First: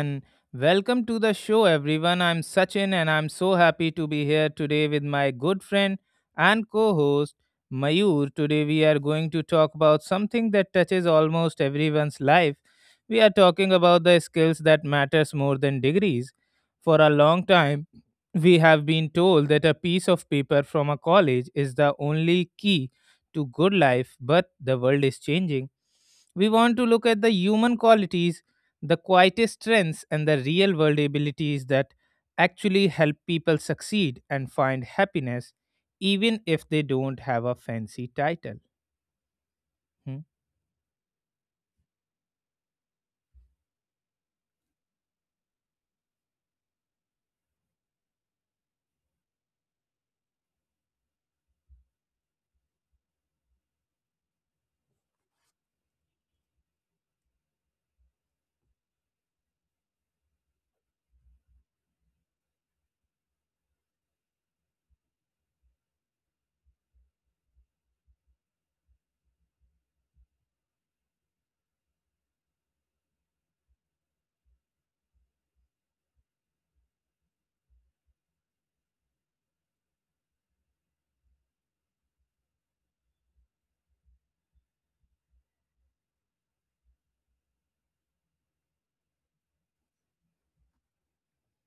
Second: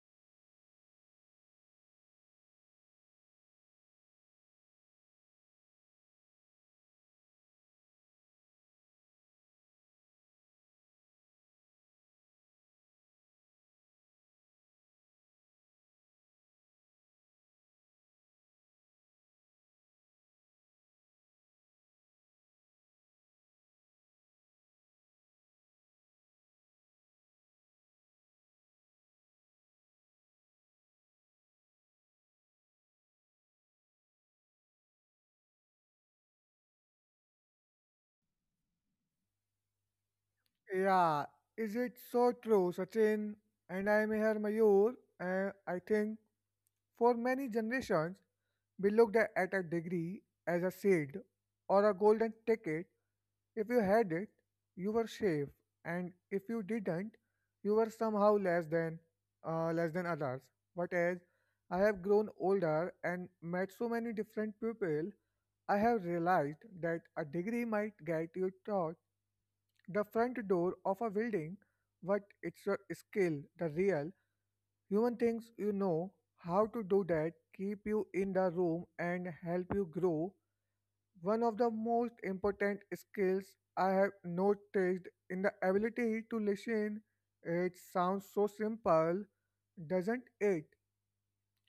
and welcome to the show, everyone. I'm Sachin and I'm so happy to be here today with my good friend and co host Mayur. Today, we are going to talk about something that touches almost everyone's life. We are talking about the skills that matters more than degrees. For a long time, we have been told that a piece of paper from a college is the only key to good life, but the world is changing. We want to look at the human qualities, the quietest strengths and the real world abilities that actually help people succeed and find happiness, even if they don't have a fancy title. Hmm? Yeah, is it so true, Sachin? And I am here, Mayur, and I think for many generations, we looked at a degree as a seed or a golden ticket. If you had it, you were safe, and if you didn't, you were somehow less than others. But as I have grown older and met so many different people, I have realized that a degree might get you taught the front door of a building, but it's a skill, the real human things you know how to do that keep you in the room and help you grow. One of the most important skills I have noticed in the ability to listen. It sounds so simple, doesn't it?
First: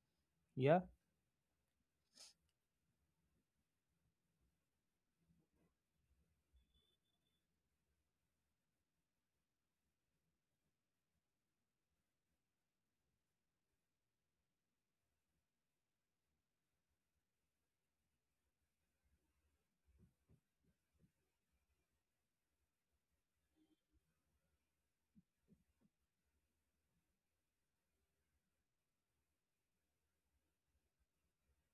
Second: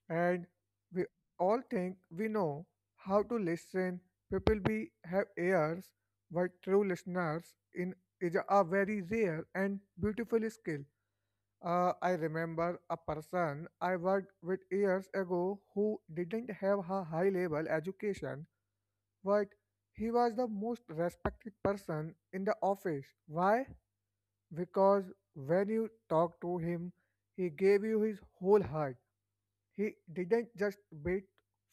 And Yeah. we all think we know how to listen. People be have ears, but true listeners in is a very rare and beautiful skill. I remember a person I worked with years ago who didn't have a high level education, but he was the most respected person in the office. Why? Because when you talked to him, he gave you his whole heart. He didn't just wait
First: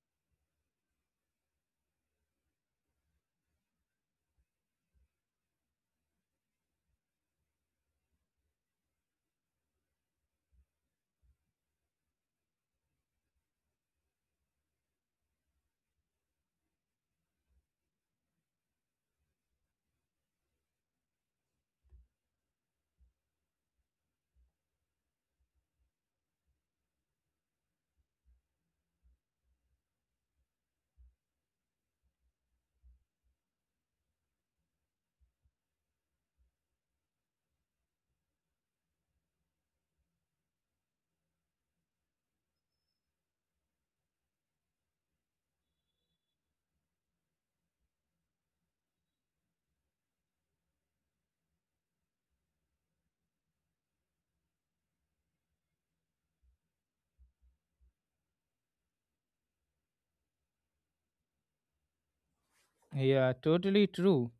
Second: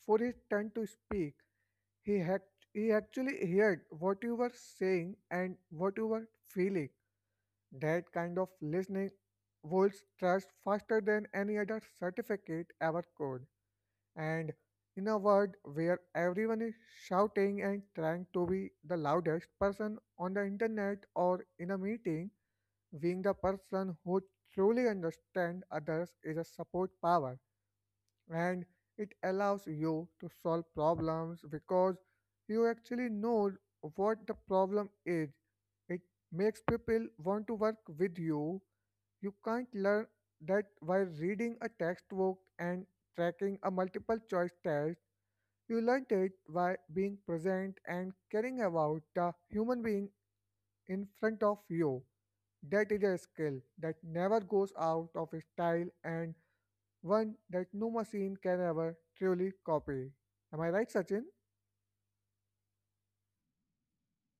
for his turn to speak. He had he actually heard what you were saying and what you were feeling. That kind of listening holds trust faster than any other certificate ever could. And in a world where everyone is shouting and trying to be the loudest person on the internet or in a meeting, being the person who truly understands others is a support power, and it allows you to solve problems because you actually know what the problem is. It makes people want to work with you. You can't learn that while reading a textbook and tracking a multiple choice test. You learned it by being present and caring about the human being in front of you. That is a skill that never goes out of style, and one that no machine can ever truly copy. Am I right, Sachin? Yeah, totally true.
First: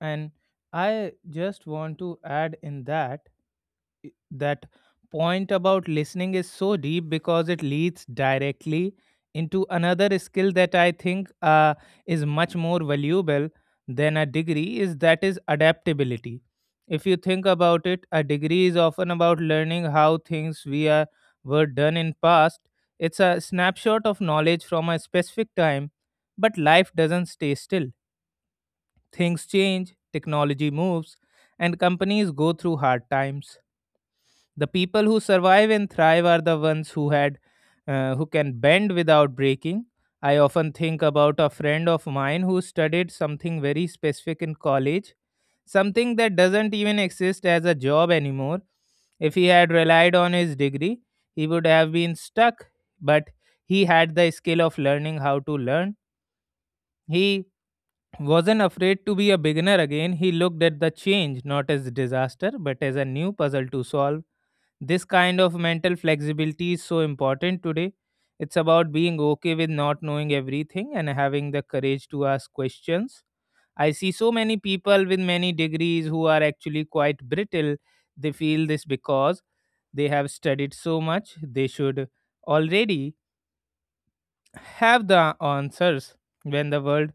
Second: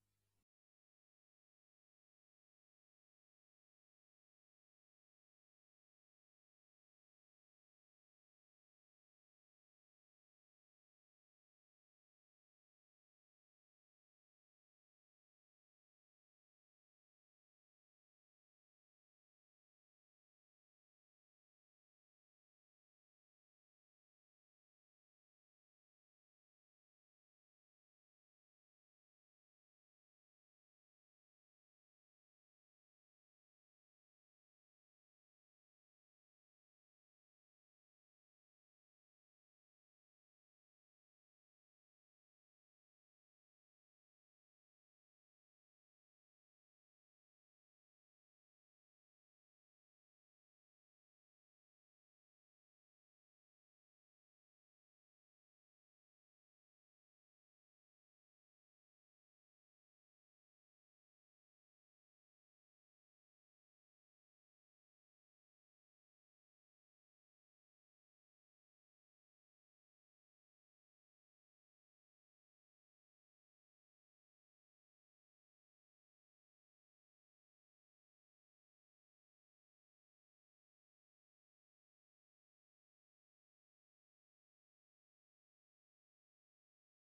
And I just want to add in that point about listening is so deep because it leads directly into another skill that I think is much more valuable than a degree, is that is adaptability. If you think about it, a degree is often about learning how things we are were done in past. It's a snapshot of knowledge from a specific time, but life doesn't stay still. Things change, technology moves, and companies go through hard times. The people who survive and thrive are the ones who had who can bend without breaking. I often think about a friend of mine who studied something very specific in college, something that doesn't even exist as a job anymore. If he had relied on his degree, he would have been stuck, but he had the skill of learning how to learn. He wasn't afraid to be a beginner again. He looked at the change not as disaster but as a new puzzle to solve. This kind of mental flexibility is so important today. It's about being okay with not knowing everything and having the courage to ask questions. I see so many people with many degrees who are actually quite brittle. They feel this because they have studied so much, they should already have the answers when the world,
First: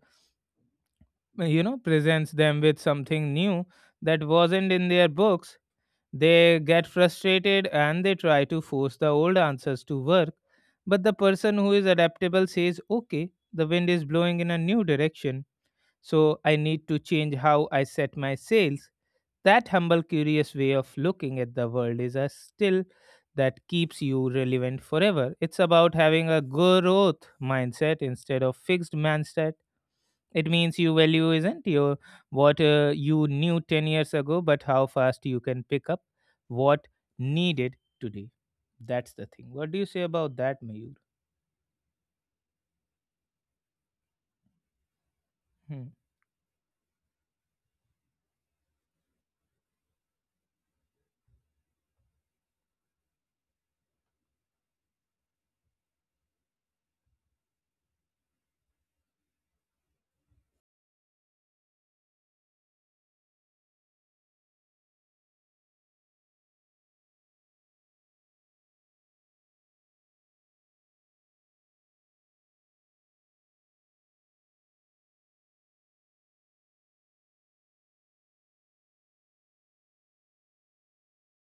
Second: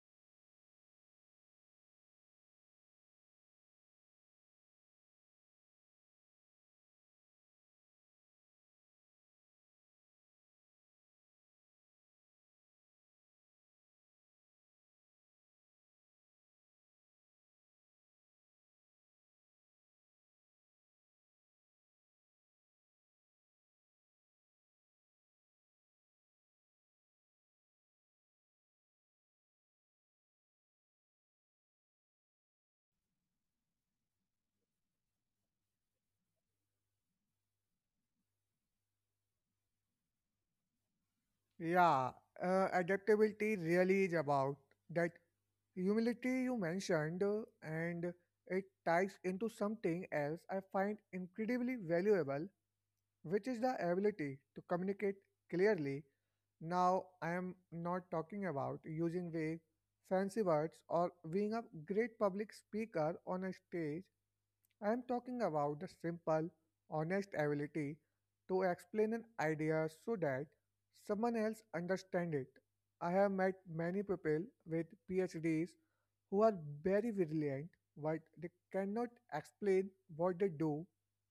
presents them with something new that wasn't in their books. They get frustrated and they try to force the old answers to work, but the person who is adaptable says, okay, the wind is blowing in a new direction, so I need to change how I set my sails. That humble, curious way of looking at the world is a still that keeps you relevant forever. It's about having a growth mindset instead of fixed mindset. It means you value isn't your what you knew 10 years ago, but how fast you can pick up what needed today. That's the thing. What do you say about that, Mayur? Yeah, adaptability really is about that Hmm. humility you mentioned, and it ties into something else I find incredibly valuable, which is the ability to communicate clearly. Now, I am not talking about using vague, fancy words or being a great public speaker on a stage. I am talking about the simple, honest ability to explain an idea so that someone else understands it. I have met many people with PhDs who are very brilliant, but they cannot explain what they do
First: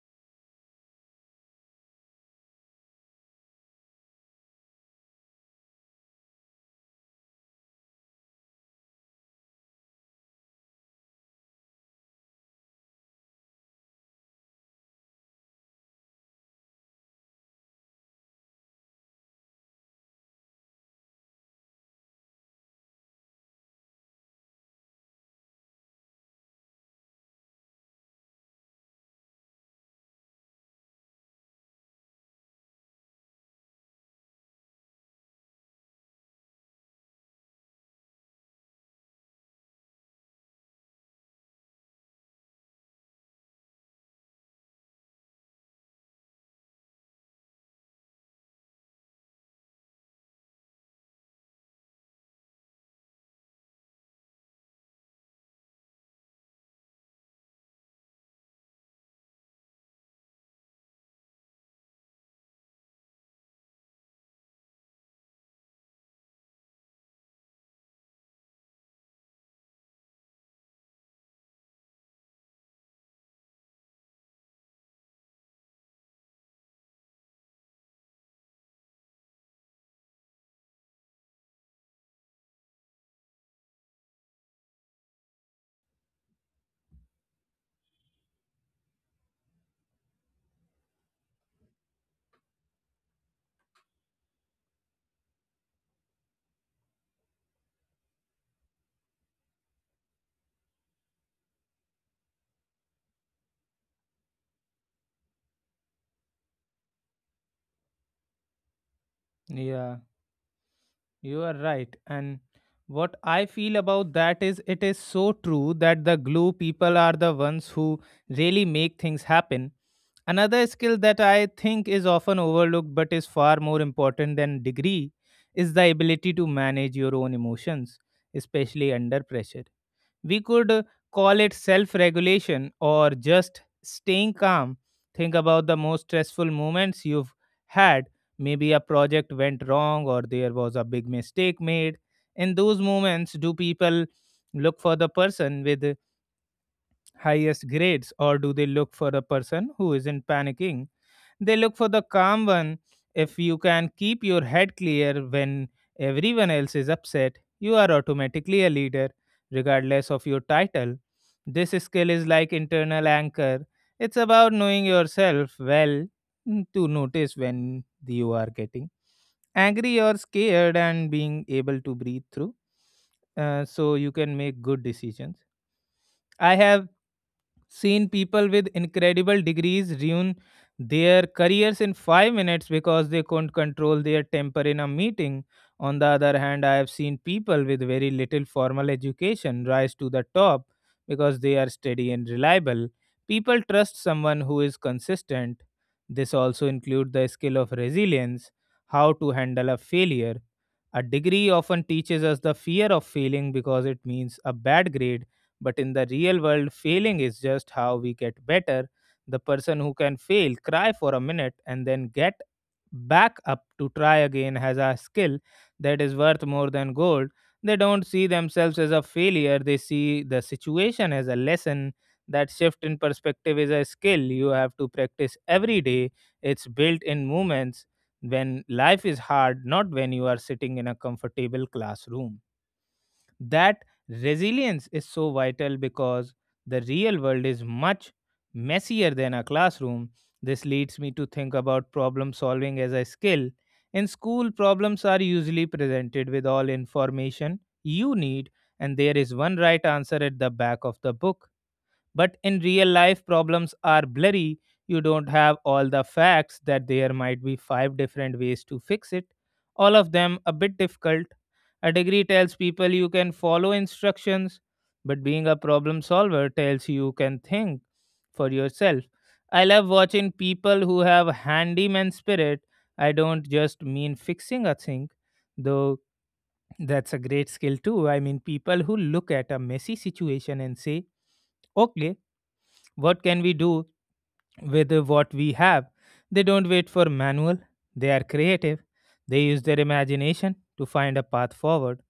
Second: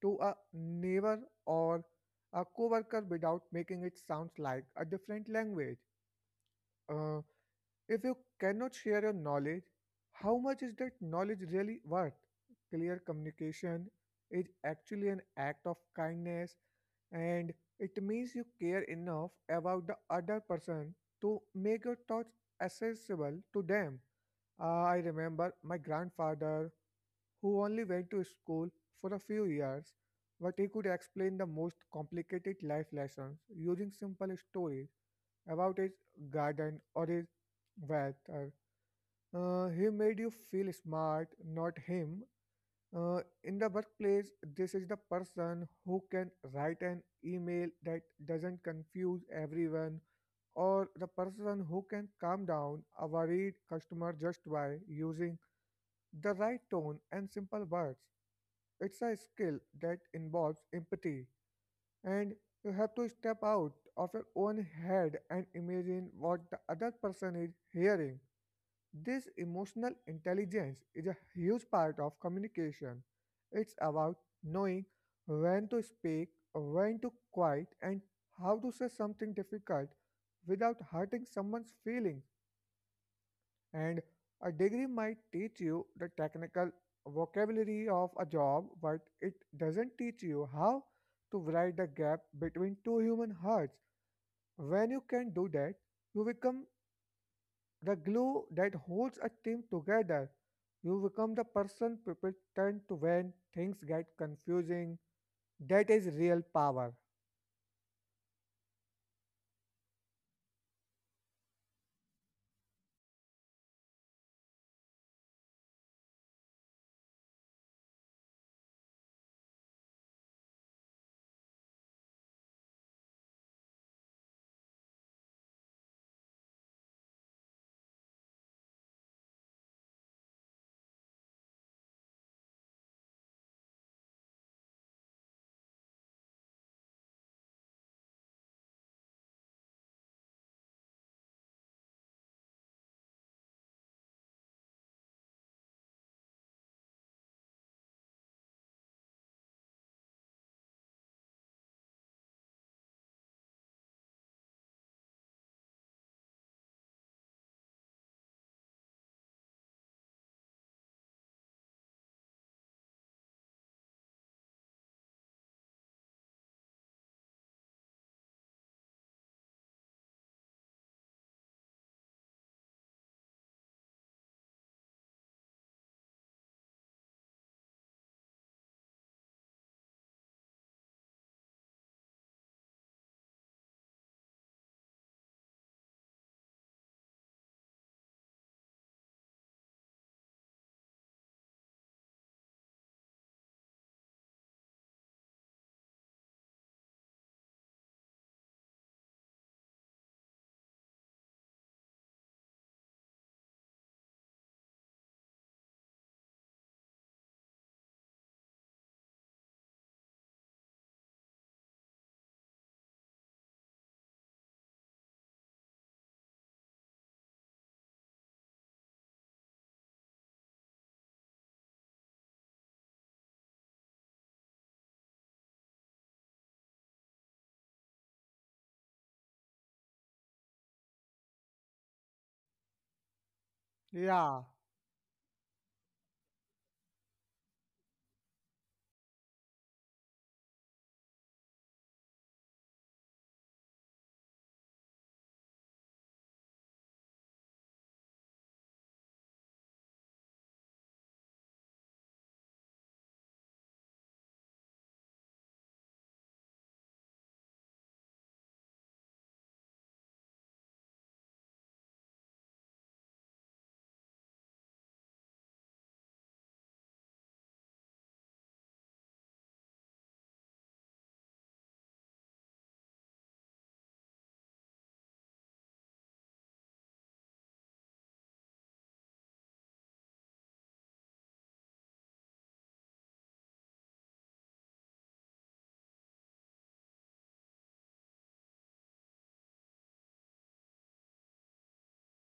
to a neighbor or a coworker without making it sound like a different language. Uh, if you cannot share your knowledge, how much is that knowledge really worth? Clear communication is actually an act of kindness, and it means you care enough about the other person to make your thoughts accessible to them. I remember my grandfather who only went to school for a few years, but he could explain the most complicated life lessons using simple stories about his garden or his wealth. He made you feel smart, not him. In the workplace, this is the person who can write an email that doesn't confuse everyone, or the person who can calm down a worried customer just by using the right tone and simple words. It's a skill that involves empathy, and you have to step out of your own head and imagine what the other person is hearing. This emotional intelligence is a huge part of communication. It's about knowing when to speak, when to quiet, and how to say something difficult without hurting someone's feelings. And a degree might teach you the technical vocabulary of a job, but it doesn't teach you how to write the gap between two human hearts. When you can do that, you become the glue that holds a team together. You become the person people turn to when things get confusing. That is real power. Yeah, you are right. And what I feel about that is it is so true that the glue people are the ones who really make things happen. Another skill that I think is often overlooked but is far more important than degree is the ability to manage your own emotions, especially under pressure. We could call it self regulation or just staying calm. Think about the most stressful moments you've had. Maybe a project went wrong or there was a big mistake made. In those moments, do people look for the person with the highest grades or do they look for the person who isn't panicking? They look for the calm one. If you can keep your head clear when everyone else is upset, you are automatically a leader, regardless of your title. This skill is like internal anchor. It's about knowing yourself well to notice when you are getting angry or scared and being able to breathe through, so you can make good decisions. I have seen people with incredible degrees ruin their careers in 5 minutes because they couldn't control their temper in a meeting. On the other hand, I have seen people with very little formal education rise to the top because they are steady and reliable. People trust someone who is consistent. This also includes the skill of resilience, how to handle a failure. A degree often teaches us the fear of failing because it means a bad grade, but in the real world, failing is just how we get better. The person who can fail, cry for a minute, and then get back up to try again has a skill that is worth more than gold. They don't see themselves as a failure, they see the situation as a lesson. That shift in perspective is a skill you have to practice every day. It's built in moments when life is hard, not when you are sitting in a comfortable classroom. That Yeah, resilience is so vital because the real world is much messier than a classroom. This leads me to think about problem solving as a skill. In school, problems are usually presented with all information you need, and there is one right answer at the back of the book, but in real life, problems are blurry. You don't have all the facts that there might be five different ways to fix it, all of them a bit difficult. A degree tells people you can follow instructions, but being a problem solver tells you you can think for yourself. I love watching people who have handyman spirit. I don't just mean fixing a thing, though that's a great skill too. I mean people who look at a messy situation and say, okay, what can we do with what we have? They don't wait for manual, they are creative. They use their imagination to find a path forward.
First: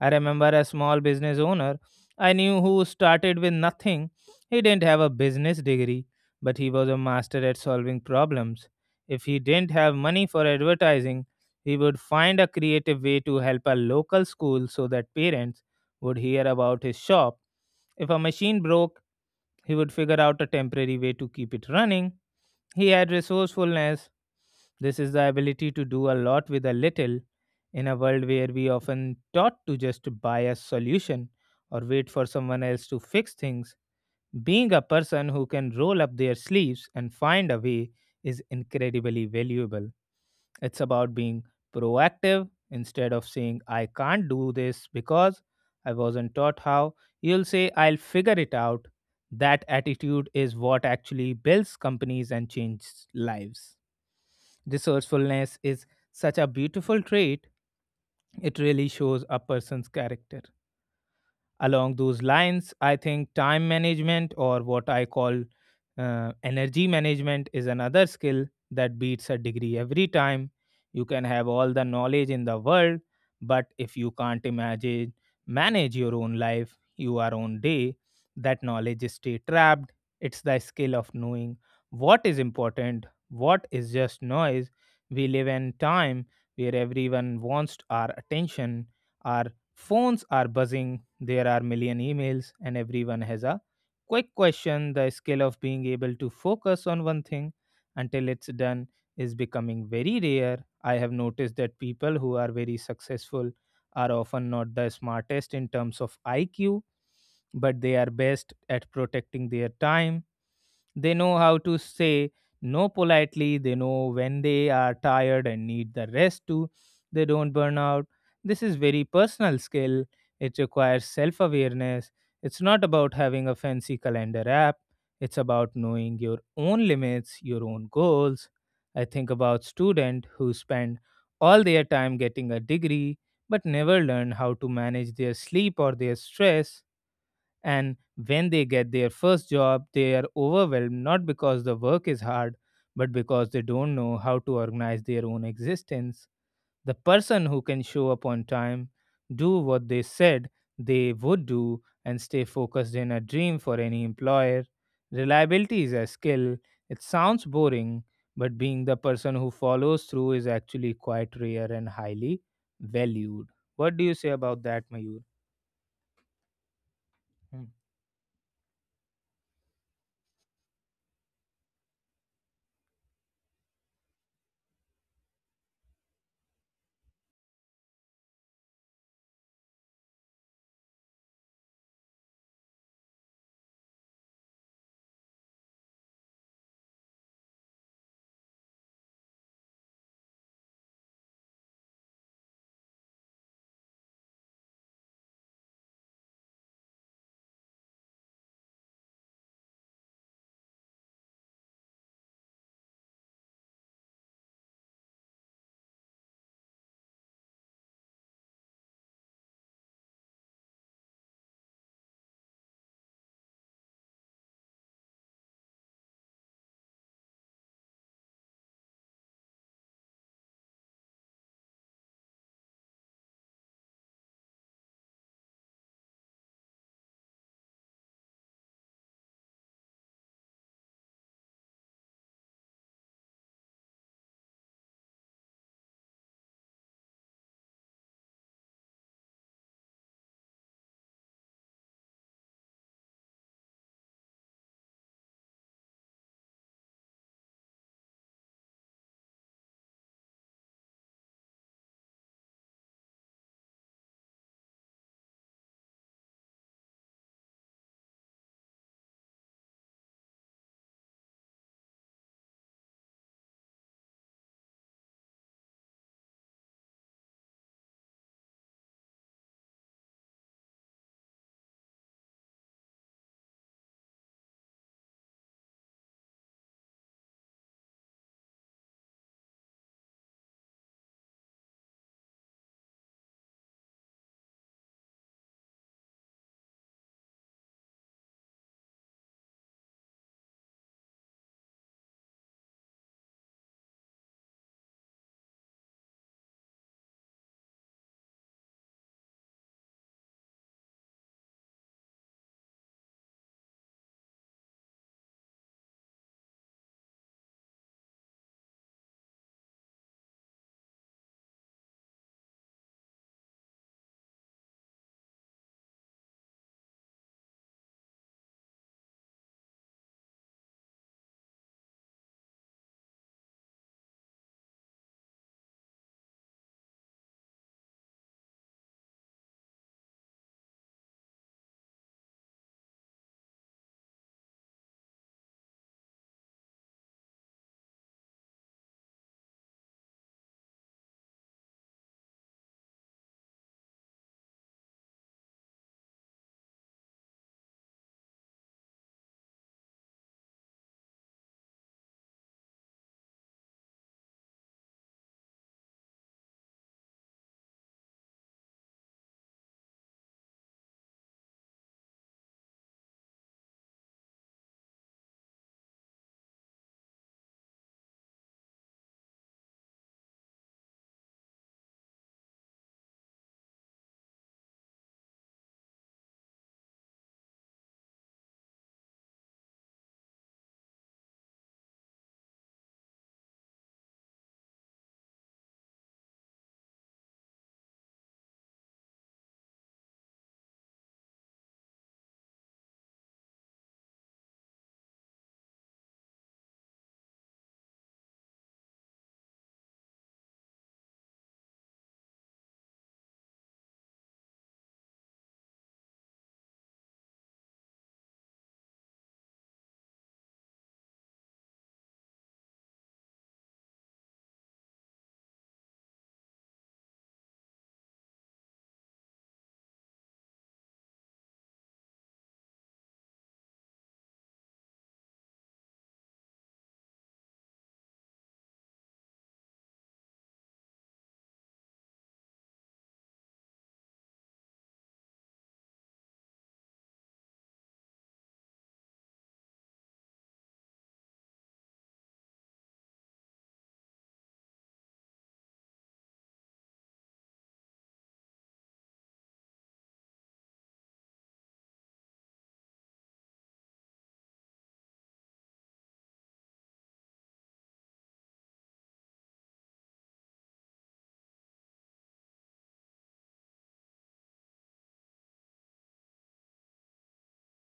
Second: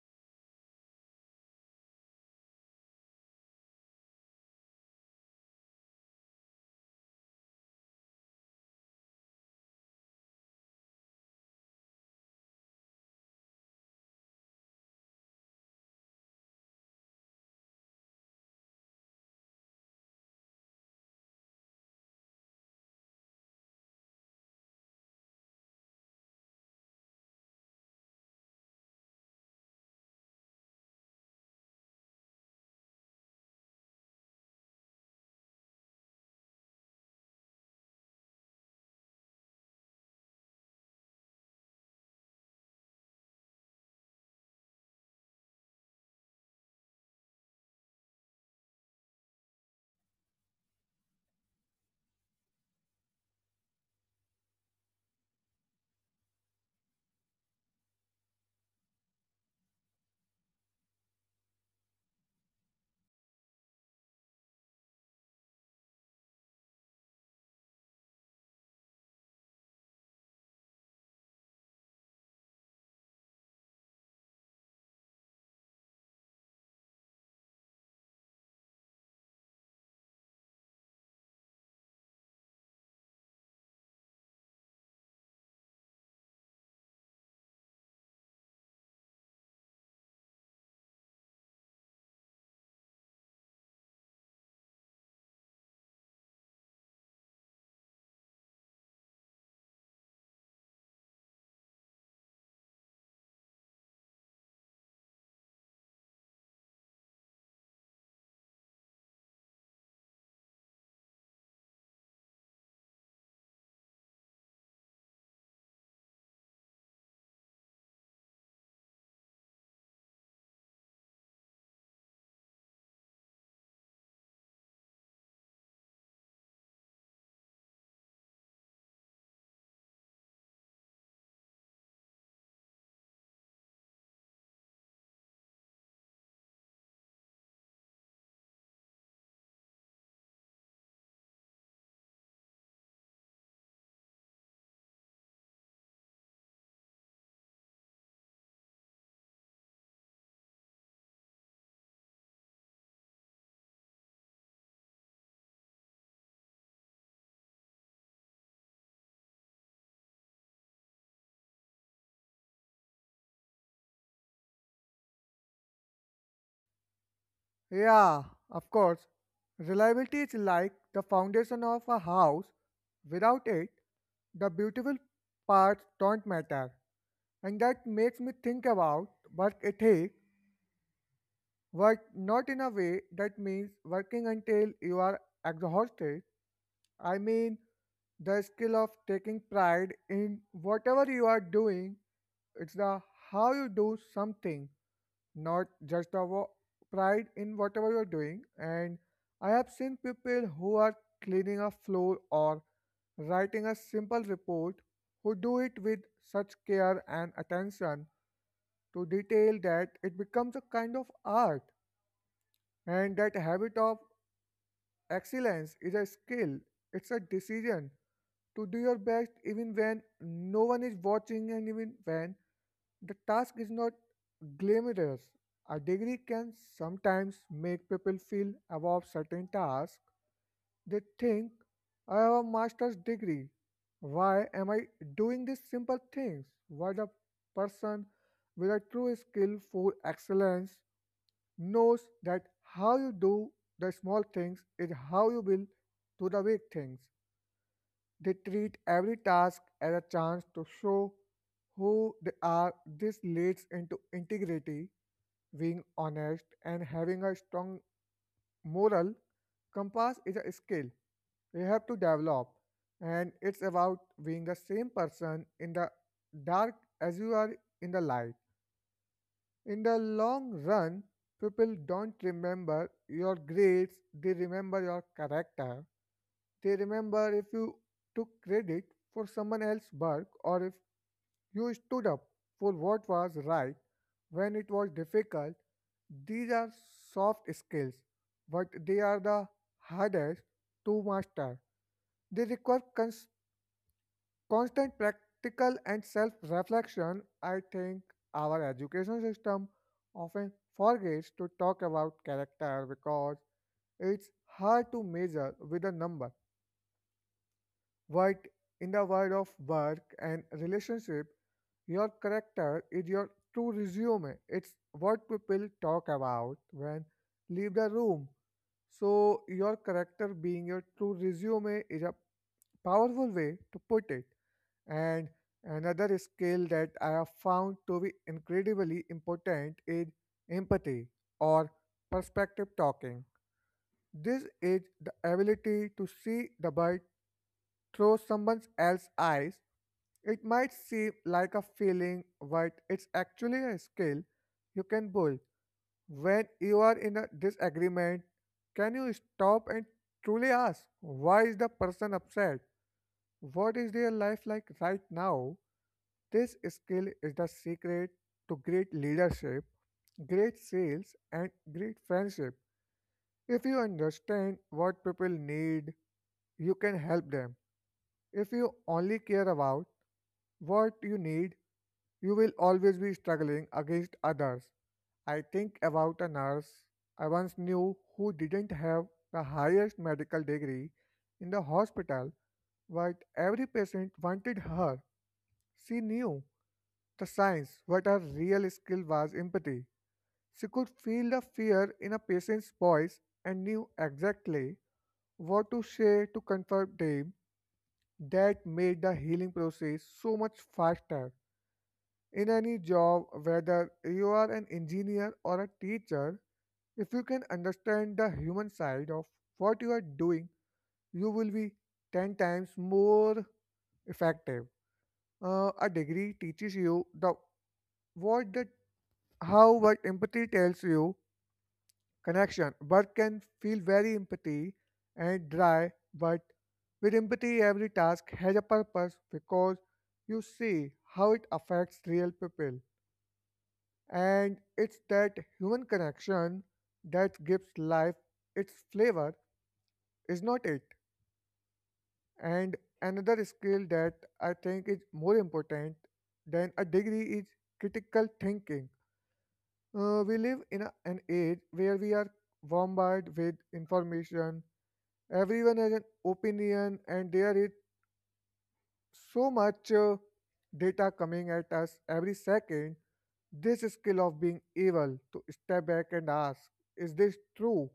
I remember a small business owner I knew who started with nothing. He didn't have a business degree, but he was a master at solving problems. If he didn't have money for advertising, he would find a creative way to help a local school so that parents would hear about his shop. If a machine broke, he would figure out a temporary way to keep it running. He had resourcefulness. This is the ability to do a lot with a little in a world where we often taught to just buy a solution or wait for someone else to fix things. Being a person who can roll up their sleeves and find a way is incredibly valuable. It's about being proactive instead of saying, I can't do this because I wasn't taught how. You'll say, I'll figure it out. That attitude is what actually builds companies and changes lives. Resourcefulness is such a beautiful trait, it really shows a person's character. Along those lines, I think time management, or what I call energy management, is another skill that beats a degree every time. You can have all the knowledge in the world, but if you can't imagine, manage your own life, your own day, that knowledge is stay trapped. It's the skill of knowing what is important, what is just noise. We live in time where everyone wants our attention, our phones are buzzing, there are million emails, and everyone has a quick question. The skill of being able to focus on one thing until it's done is becoming very rare. I have noticed that people who are very successful are often not the smartest in terms of IQ, but they are best at protecting their time. They know how to say no politely, they know when they are tired and need the rest too. They don't burn out. This is very personal skill, it requires self awareness. It's not about having a fancy calendar app, it's about knowing your own limits, your own goals. I think about students who spend all their time getting a degree but never learn how to manage their sleep or their stress. And when they get their first job, they are overwhelmed not because the work is hard, but because they don't know how to organize their own existence. The person who can show up on time, do what they said they would do, and stay focused in a dream for any employer. Reliability is a skill. It sounds boring, but being the person who follows through is actually quite rare and highly valued. What do you say about that, Mayur? Hmm. yeah, of course. Reliability is like the foundation of a house. Without it, the beautiful parts don't matter. And that makes me think about work ethic. Work not in a way that means working until you are exhausted. I mean, the skill of taking pride in whatever you are doing. It's the how you do something, not just the pride in whatever you're doing. And I have seen people who are cleaning a floor or writing a simple report who do it with such care and attention to detail that it becomes a kind of art. And that habit of excellence is a skill. It's a decision to do your best even when no one is watching and even when the task is not glamorous. A degree can sometimes make people feel above certain tasks. They think, I have a master's degree. Why am I doing these simple things? What a person with a true skill for excellence knows that how you do the small things is how you will do the big things. They treat every task as a chance to show who they are. This leads into integrity, being honest, and having a strong moral compass is a skill we have to develop, and it's about being the same person in the dark as you are in the light. In the long run, people don't remember your grades, they remember your character. They remember if you took credit for someone else's work, or if you stood up for what was right when it was difficult. These are soft skills, but they are the hardest to master. They require constant practical and self reflection. I think our education system often forgets to talk about character because it's hard to measure with a number. But in the world of work and relationship, your character is your true resume. It's what people talk about when leave the room. So your character being your true resume is a powerful way to put it. And another skill that I have found to be incredibly important is empathy or perspective talking. This is the ability to see the bird through someone else's eyes. It might seem like a feeling, but it's actually a skill you can build. When you are in a disagreement, can you stop and truly ask why is the person upset? What is their life like right now? This skill is the secret to great leadership, great sales, and great friendship. If you understand what people need, you can help them. If you only care about what you need, you will always be struggling against others. I think about a nurse I once knew who didn't have the highest medical degree in the hospital, but every patient wanted her. She knew the science, but her real skill was empathy. She could feel the fear in a patient's voice and knew exactly what to say to comfort them. That made the healing process so much faster. In any job, whether you are an engineer or a teacher, if you can understand the human side of what you are doing, you will be 10 times more effective. A degree teaches you the what, that how, what empathy tells you connection. Work can feel very empty and dry, but with empathy, every task has a purpose because you see how it affects real people. And it's that human connection that gives life its flavor, is not it? And another skill that I think is more important than a degree is critical thinking. We live in an age where we are bombarded with information. Everyone has an opinion, and there is so much data coming at us every second. This skill of being able to step back and ask, is this true,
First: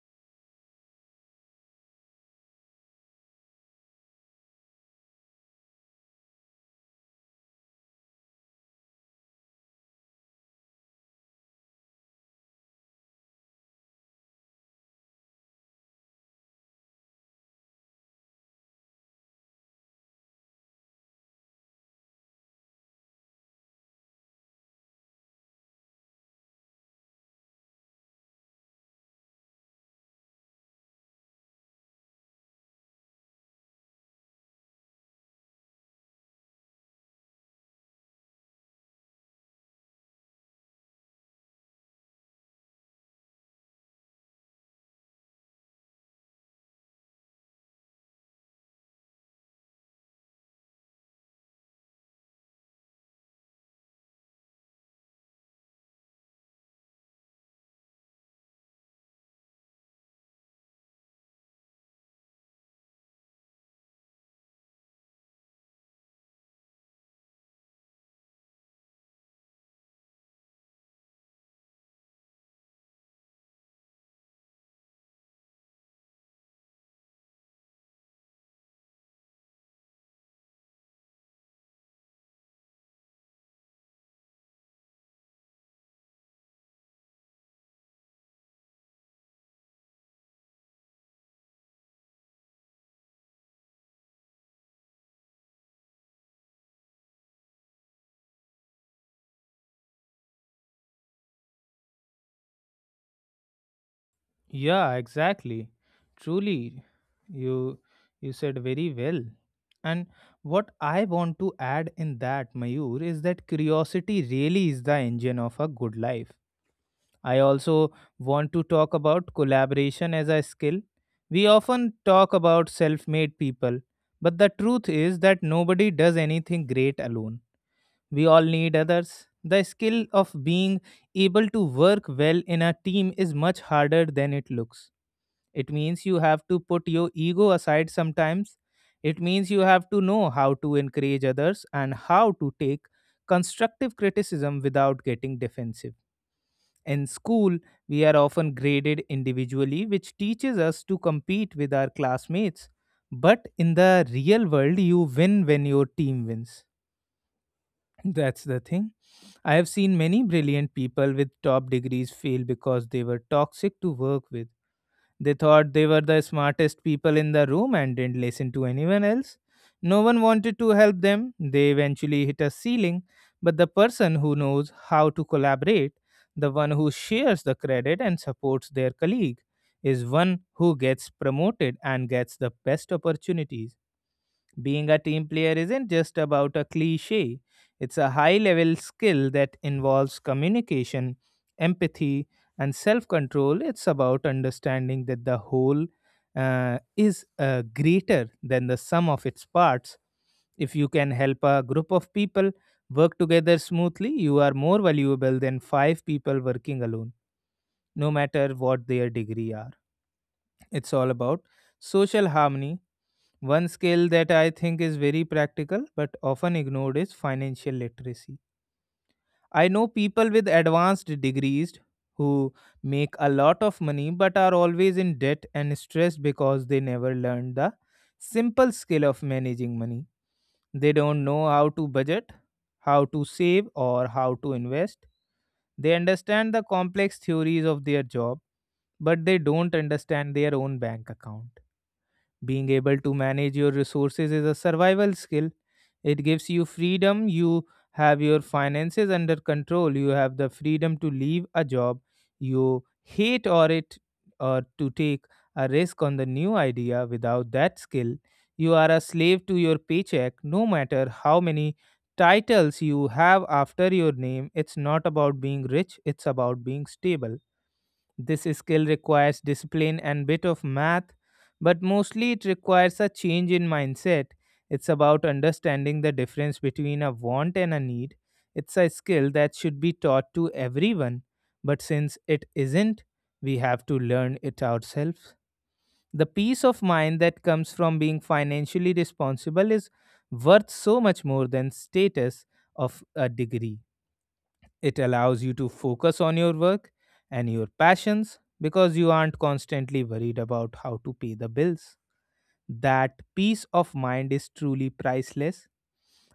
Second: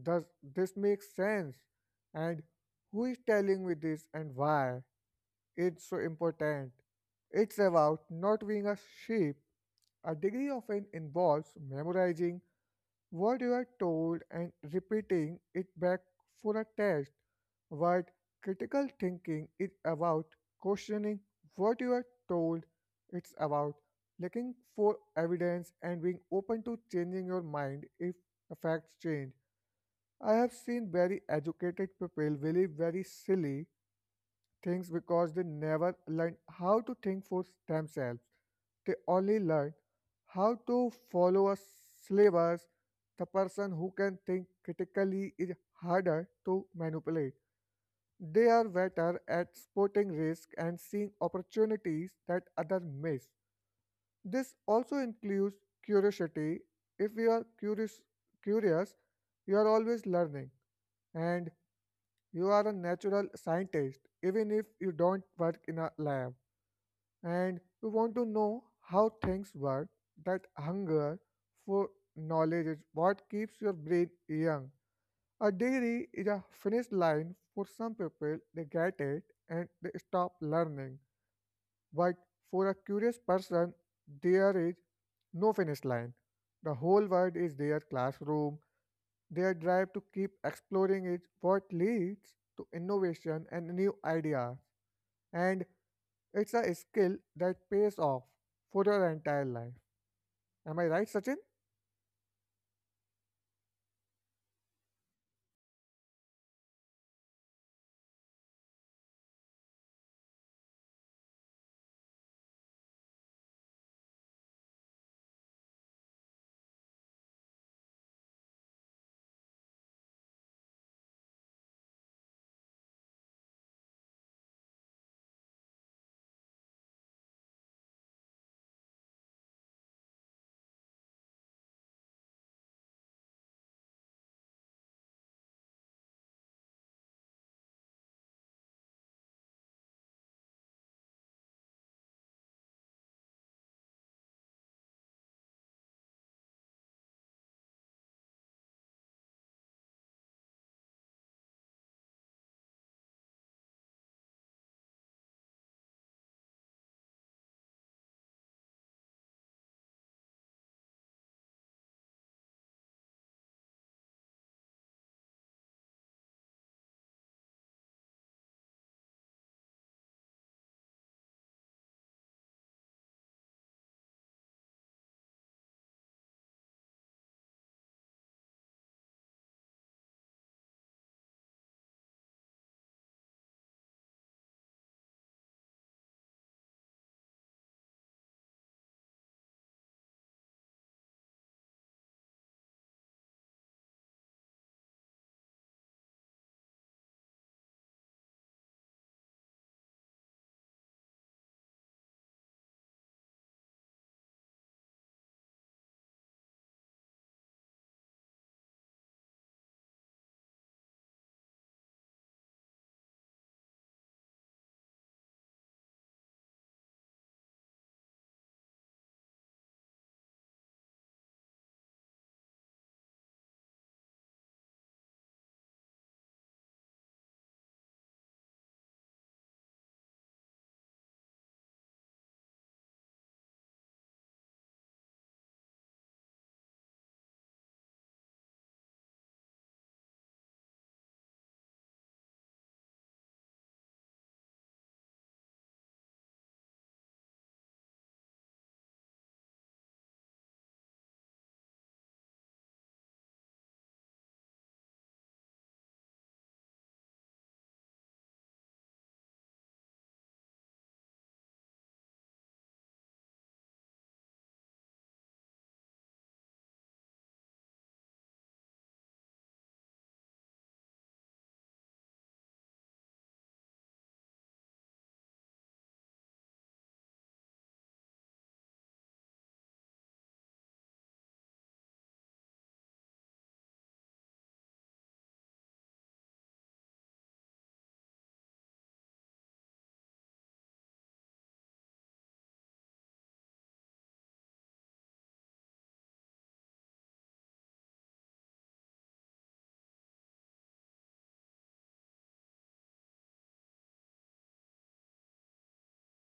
does this make sense, and who is telling me this and why, it's so important. It's about not being a sheep. A degree often involves memorizing what you are told and repeating it back for a test. What critical thinking is about, questioning what you are told, it's about looking for evidence and being open to changing your mind if the facts change. I have seen very educated people believe very silly things because they never learn how to think for themselves. They only learn how to follow a syllabus. The person who can think critically is harder to manipulate. They are better at spotting risk and seeing opportunities that others miss. This also includes curiosity. If you are curious, you are always learning, and you are a natural scientist, even if you don't work in a lab, and we want to know how things work. That hunger for knowledge is what keeps your brain young. A dairy is a finish line for some people, they get it and they stop learning. But for a curious person, there is no finish line. The whole world is their classroom. Their drive to keep exploring is what leads to innovation and new ideas. And it's a skill that pays off for your entire life. Am I right, Sachin? Yeah, exactly. Truly, you you said very well. And what I want to add in that, Mayur, is that curiosity really is the engine of a good life. I also want to talk about collaboration as a skill. We often talk about self made people, but the truth is that nobody does anything great alone. We all need others. The skill of being able to work well in a team is much harder than it looks. It means you have to put your ego aside sometimes. It means you have to know how to encourage others and how to take constructive criticism without getting defensive. In school we are often graded individually, which teaches us to compete with our classmates, but in the real world you win when your team wins. That's the thing. I have seen many brilliant people with top degrees fail because they were toxic to work with. They thought they were the smartest people in the room and didn't listen to anyone else. No one wanted to help them. They eventually hit a ceiling, but the person who knows how to collaborate, the one who shares the credit and supports their colleague, is one who gets promoted and gets the best opportunities. Being a team player isn't just about a cliche, it's a high level skill that involves communication, empathy, and self control. It's about understanding that the whole is greater than the sum of its parts. If you can help a group of people work together smoothly, you are more valuable than five people working alone, no matter what their degree are. It's all about social harmony. One skill that I think is very practical but often ignored is financial literacy. I know people with advanced degrees who make a lot of money but are always in debt and stressed because they never learned the simple skill of managing money. They don't know how to budget, how to save, or how to invest. They understand the complex theories of their job, but they don't understand their own bank account. Being able to manage your resources is a survival skill. It gives you freedom. You have your finances under control. You have the freedom to leave a job you hate, or it, or to take a risk on the new idea. Without that skill, you are a slave to your paycheck, no matter how many titles you have after your name. It's not about being rich, it's about being stable. This skill requires discipline and bit of math, but mostly it requires a change in mindset. It's about understanding the difference between a want and a need. It's a skill that should be taught to everyone, but since it isn't, we have to learn it ourselves. The peace of mind that comes from being financially responsible is worth so much more than status of a degree. It allows you to focus on your work and your passions because you aren't constantly worried about how to pay the bills. That peace of mind is truly priceless.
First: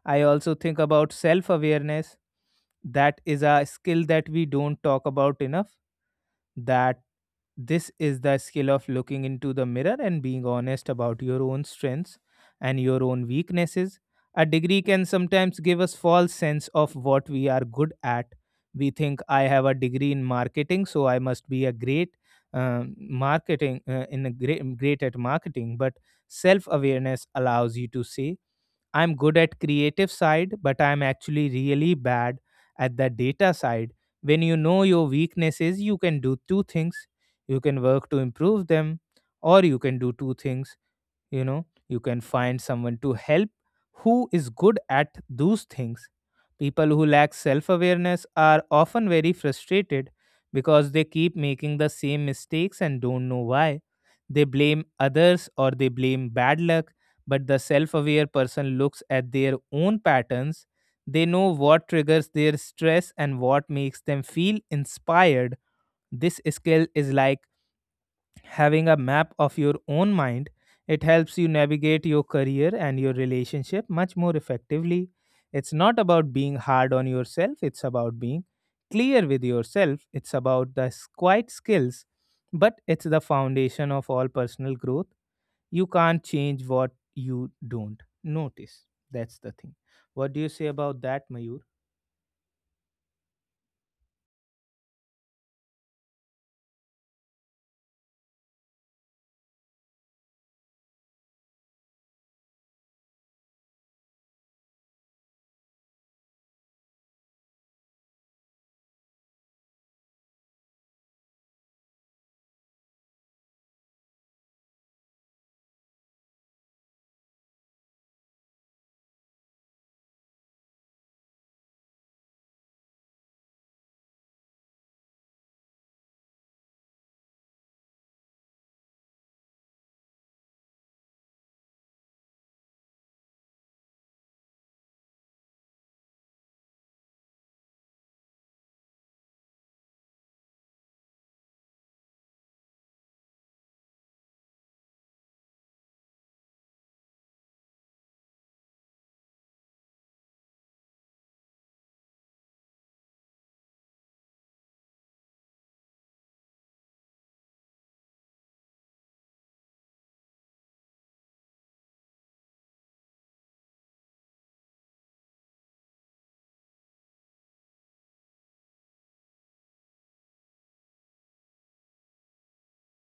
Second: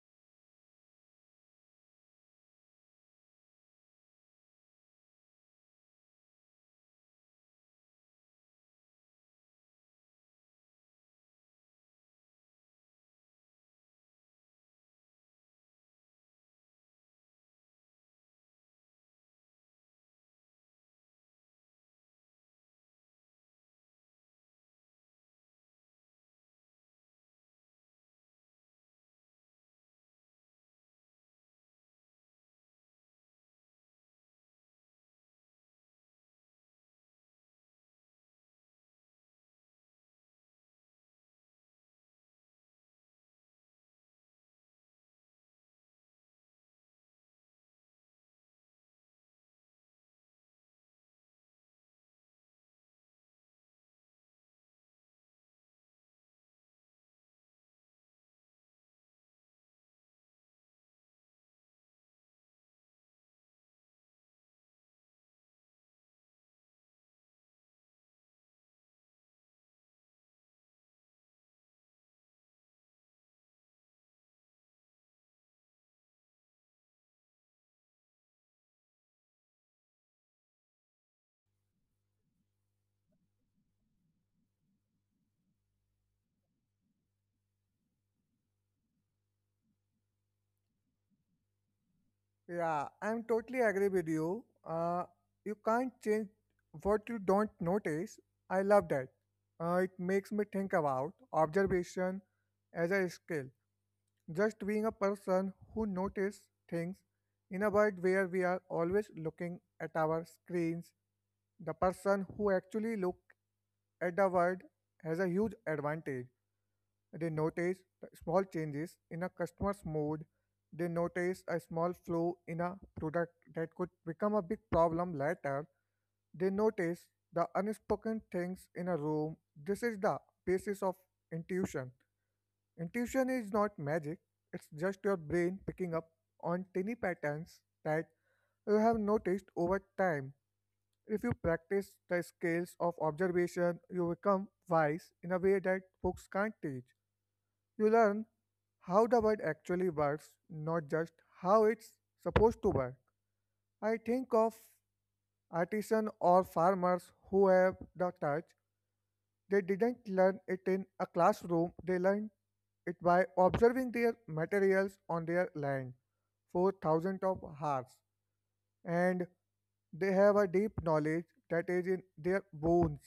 I also think about self awareness. That is a skill that we don't talk about enough. That This is the skill of looking into the mirror and being honest about your own strengths and your own weaknesses. A degree can sometimes give us false sense of what we are good at. We think I have a degree in marketing, so I must be a great marketing in a great great at marketing. But self awareness allows you to say I'm good at creative side, but I'm actually really bad at the data side. When you know your weaknesses, you can do two things. You can work to improve them, or you can do two things you know, you can find someone to help who is good at those things. People who lack self awareness are often very frustrated because they keep making the same mistakes and don't know why. They blame others or they blame bad luck, but the self aware person looks at their own patterns. They know what triggers their stress and what makes them feel inspired. This skill is like having a map of your own mind. It helps you navigate your career and your relationship much more effectively. It's not about being hard on yourself, it's about being clear with yourself. It's about the quiet skills, but it's the foundation of all personal growth. You can't change what you don't notice. That's the thing. What do you say about that, Mayur? Yeah, I'm totally agree with you. You can't change what you don't notice. I love that. It makes me think about observation as a skill. Just being a person who notice things in a world where we are always looking at our screens, the person who actually look at the world has a huge advantage. They notice small changes in a customer's mood. They notice a small flaw in a product that could become a big problem later. They notice the unspoken things in a room. This is the basis of intuition. Intuition is not magic, it's just your brain picking up on tiny patterns that you have noticed over time. If you practice the skills of observation, you become wise in a way that books can't teach. You learn how the bird actually works, not just how it's supposed to work. I think of artisans or farmers who have the touch. They didn't learn it in a classroom, they learned it by observing their materials on their land for thousands of hours. And they have a deep knowledge that is in their bones.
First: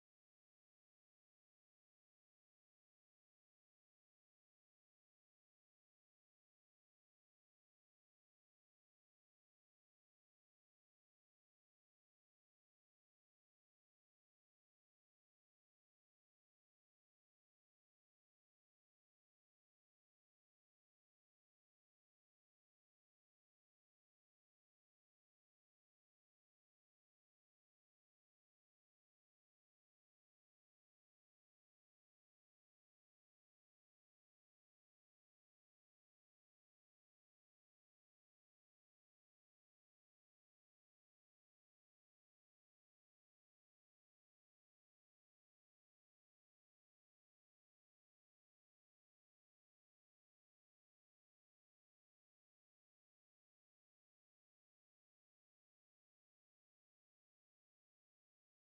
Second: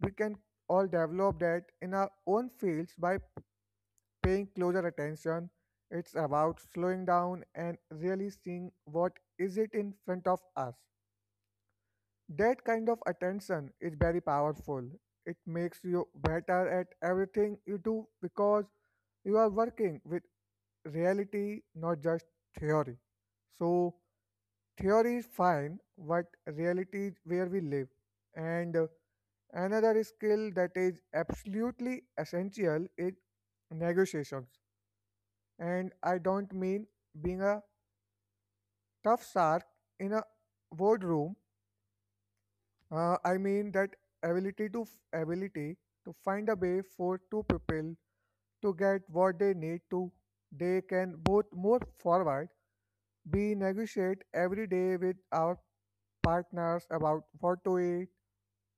We can all develop that in our own fields by paying closer attention. It's about slowing down and really seeing what is it in front of us. That kind of attention is very powerful. It makes you better at everything you do because you are working with reality, not just theory. So, theory is fine, but reality is where we live. And another skill that is absolutely essential is negotiations, and I don't mean being a tough shark in a boardroom. I mean that ability to ability to find a way for two people to get what they need to. They can both move forward. We negotiate every day with our partners about what to eat,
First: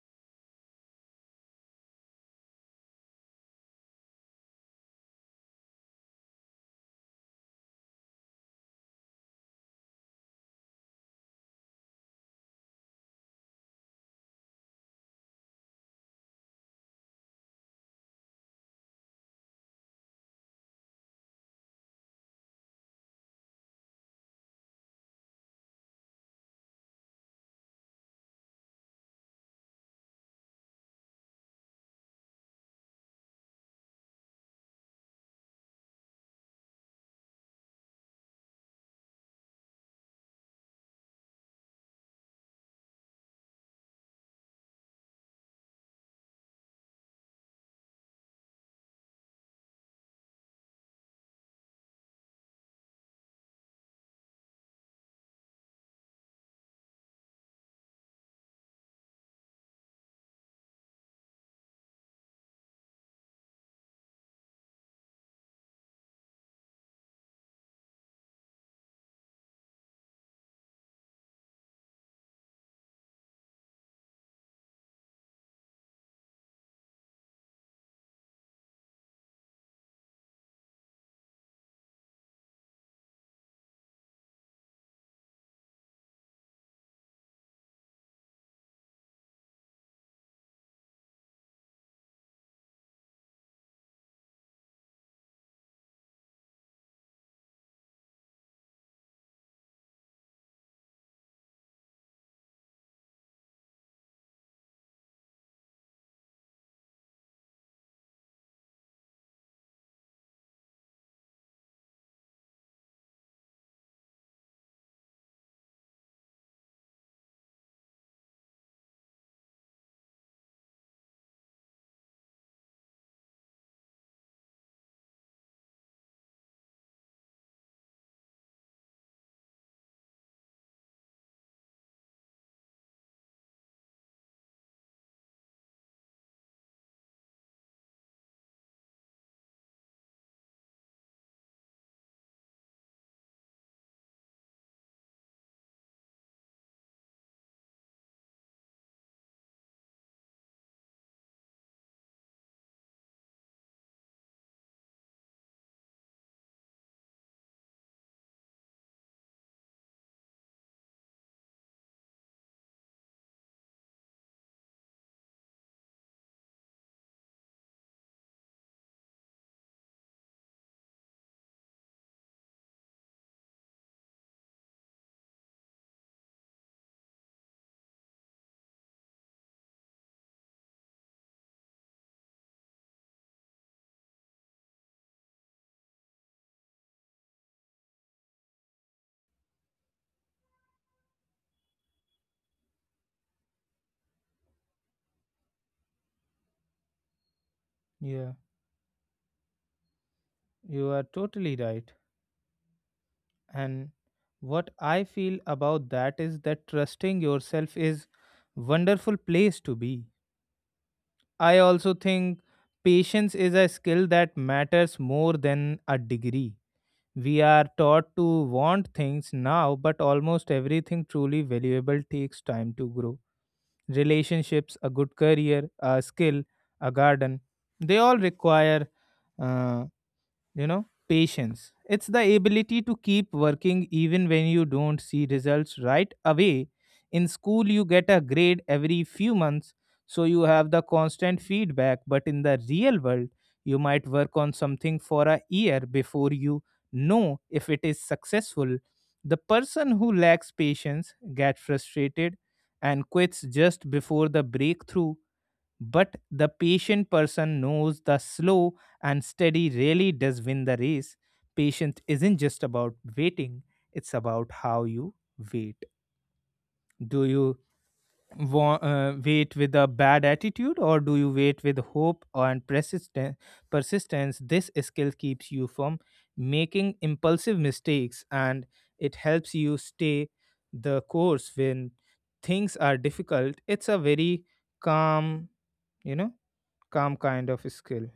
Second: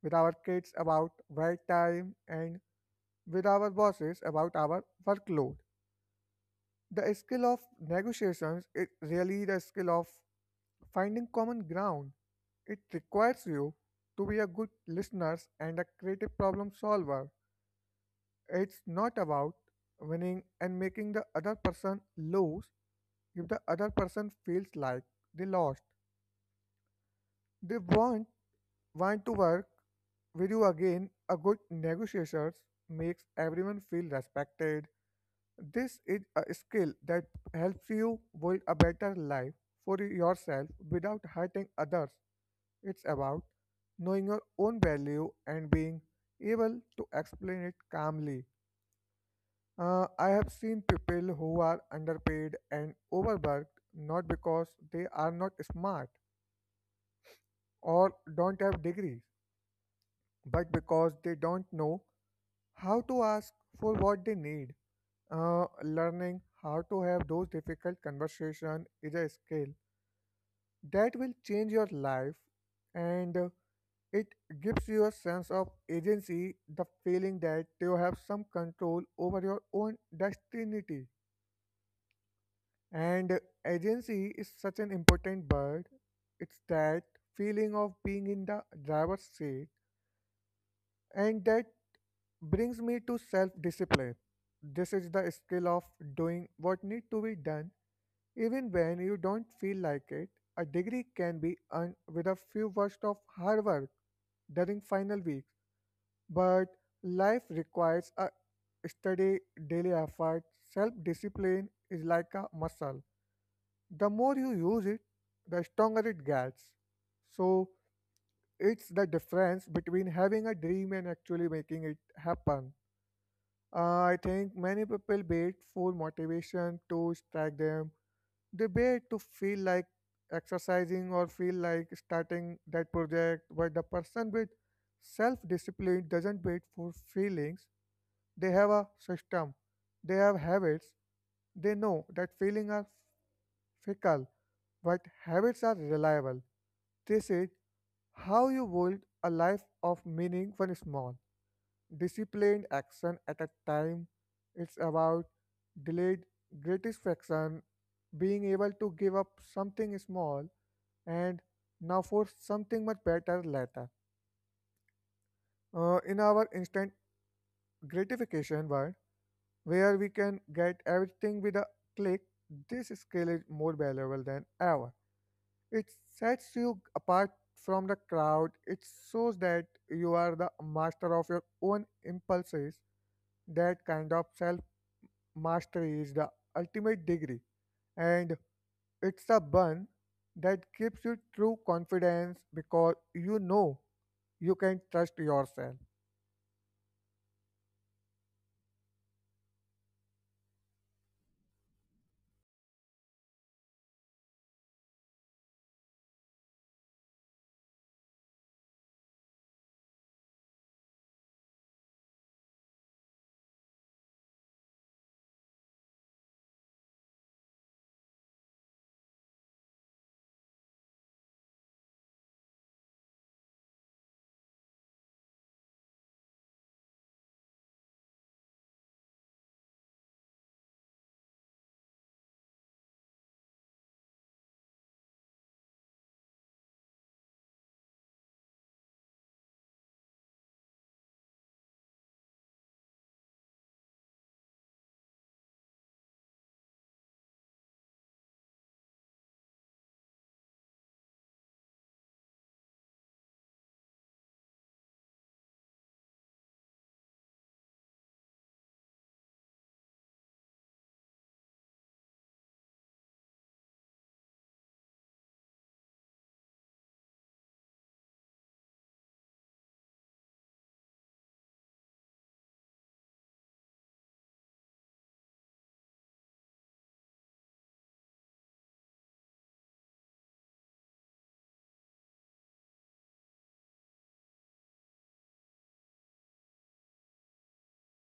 with our kids about wait time, and with our bosses about our workload. The skill of negotiations is really the skill of finding common ground. It requires you to be a good listener and a creative problem solver. It's not about winning and making the other person lose. If the other person feels like they lost, they won't want to work with you again. A good negotiator makes everyone feel respected. This is a skill that helps you build a better life for yourself without hurting others. It's about knowing your own value and being able to explain it calmly. I have seen people who are underpaid and overworked not because they are not smart or don't have degrees, but because they don't know how to ask for what they need. Learning how to have those difficult conversations is a skill that will change your life, and it gives you a sense of agency, the feeling that you have some control over your own destiny. And agency is such an important word. It's that feeling of being in the driver's seat, and that brings me to self discipline. This is the skill of doing what need to be done even when you don't feel like it. A degree can be earned with a few words of hard work during final weeks. But life requires a steady daily effort. Self discipline is like a muscle. The more you use it, the stronger it gets. So it's the difference between having a dream and actually making it happen. I think many people wait for motivation to strike them. They wait to feel like exercising or feel like starting that project, but the person with self-discipline doesn't wait for feelings. They have a system, they have habits. They know that feelings are fickle, but habits are reliable. This is how you build a life of meaning, when small disciplined action at a time. It's about delayed gratification, being able to give up something small and now for something much better later. In our instant gratification world, where we can get everything with a click, this skill is more valuable than ever. It sets you apart from the crowd. It shows that you are the master of your own impulses. That kind of self mastery is the ultimate degree, and it's the one that gives you true confidence because you know you can trust yourself. Yeah, you are totally right. And what I feel about that is that trusting yourself is wonderful place to be. I also think patience is a skill that matters more than a degree. We are taught to want things now, but almost everything truly valuable takes time to grow. Relationships, a good career, a skill, a garden, they all require uh, you know, patience. It's the ability to keep working even when you don't see results right away. In school you get a grade every few months, so you have the constant feedback, but in the real world you might work on something for a year before you know if it is successful. The person who lacks patience get frustrated and quits just before the breakthrough, but the patient person knows the slow and steady really does win the race. Patience isn't just about waiting, it's about how you wait. Do you wait with a bad attitude, or do you wait with hope and persistence? This skill keeps you from making impulsive mistakes and it helps you stay the course when things are difficult. It's a very calm, you know, calm kind of skill.